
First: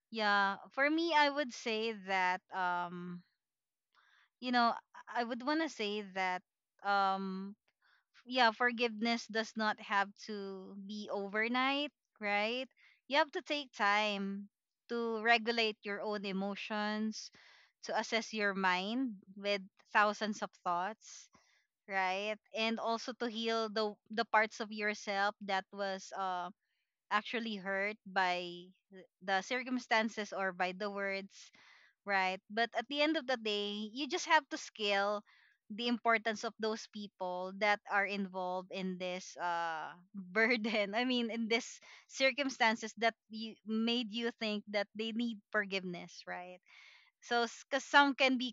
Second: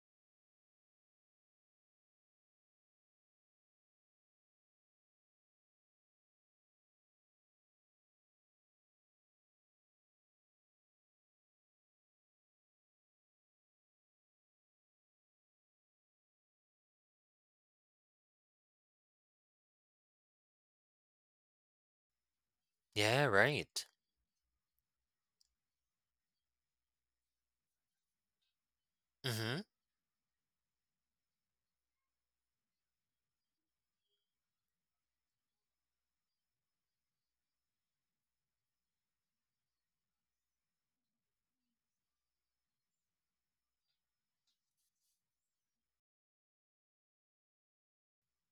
S1: yeah, for me I would say that you know, I would want to say that um yeah, forgiveness does not have to be overnight, right? You have to take time to regulate your own emotions, to assess your mind with thousands of thoughts, right? And also
S2: Yeah,
S1: to heal
S2: right.
S1: the parts of yourself that was actually hurt by the
S2: Mm-hmm.
S1: circumstances or by the words, right? But at the end of the day, you just have to scale the importance of those people that are involved in this [LAUGHS] burden. I mean, in this circumstances that you made you think that they need forgiveness, right? So, because some can be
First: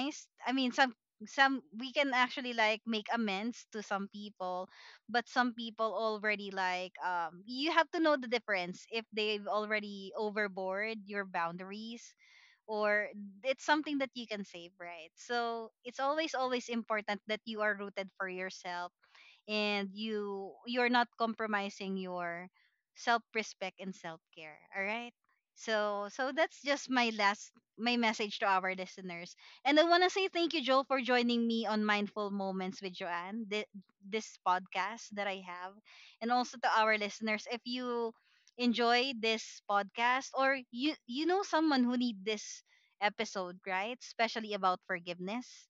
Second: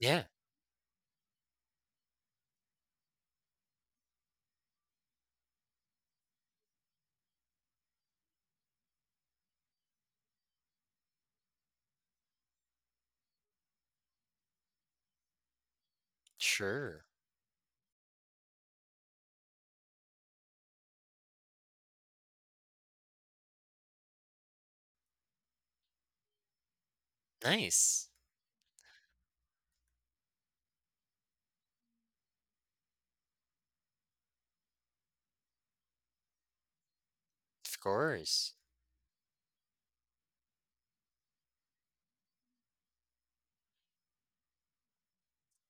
S2: Yeah,
S1: I mean, some we can actually like make amends to some people, but some people already like you have to know the difference if they've already overboard your boundaries or it's something that you can save, right? So it's always, always
S2: sure.
S1: important that you are rooted for yourself and you're not compromising your self-respect and self-care, all right? So so that's just my last my
S2: Nice.
S1: message to our listeners, and I want to say thank you, Joel, for joining me on Mindful Moments with Joanne, this podcast that I have, and also to our listeners, if
S2: Of
S1: you
S2: course.
S1: enjoy this podcast or you know someone who need this episode, right, especially about forgiveness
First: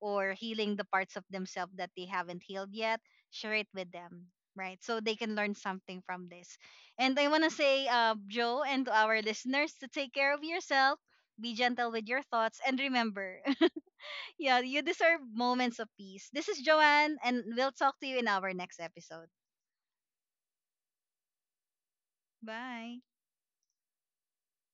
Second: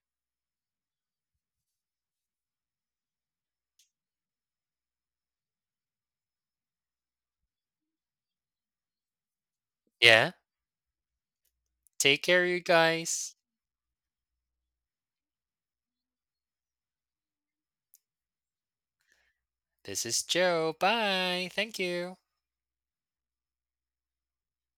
S1: or healing the parts of themselves that they haven't healed yet, share it with them, right, so they can learn something from this. And I want to say Joe and to our listeners, to take
S2: Yeah,
S1: care of yourself, be gentle with your
S2: take care,
S1: thoughts
S2: you
S1: and
S2: guys.
S1: remember, [LAUGHS] yeah, you deserve moments of peace. This is Joanne, and we'll talk to you in our next episode.
S2: This is Joe. Bye. Thank you.
S1: Bye.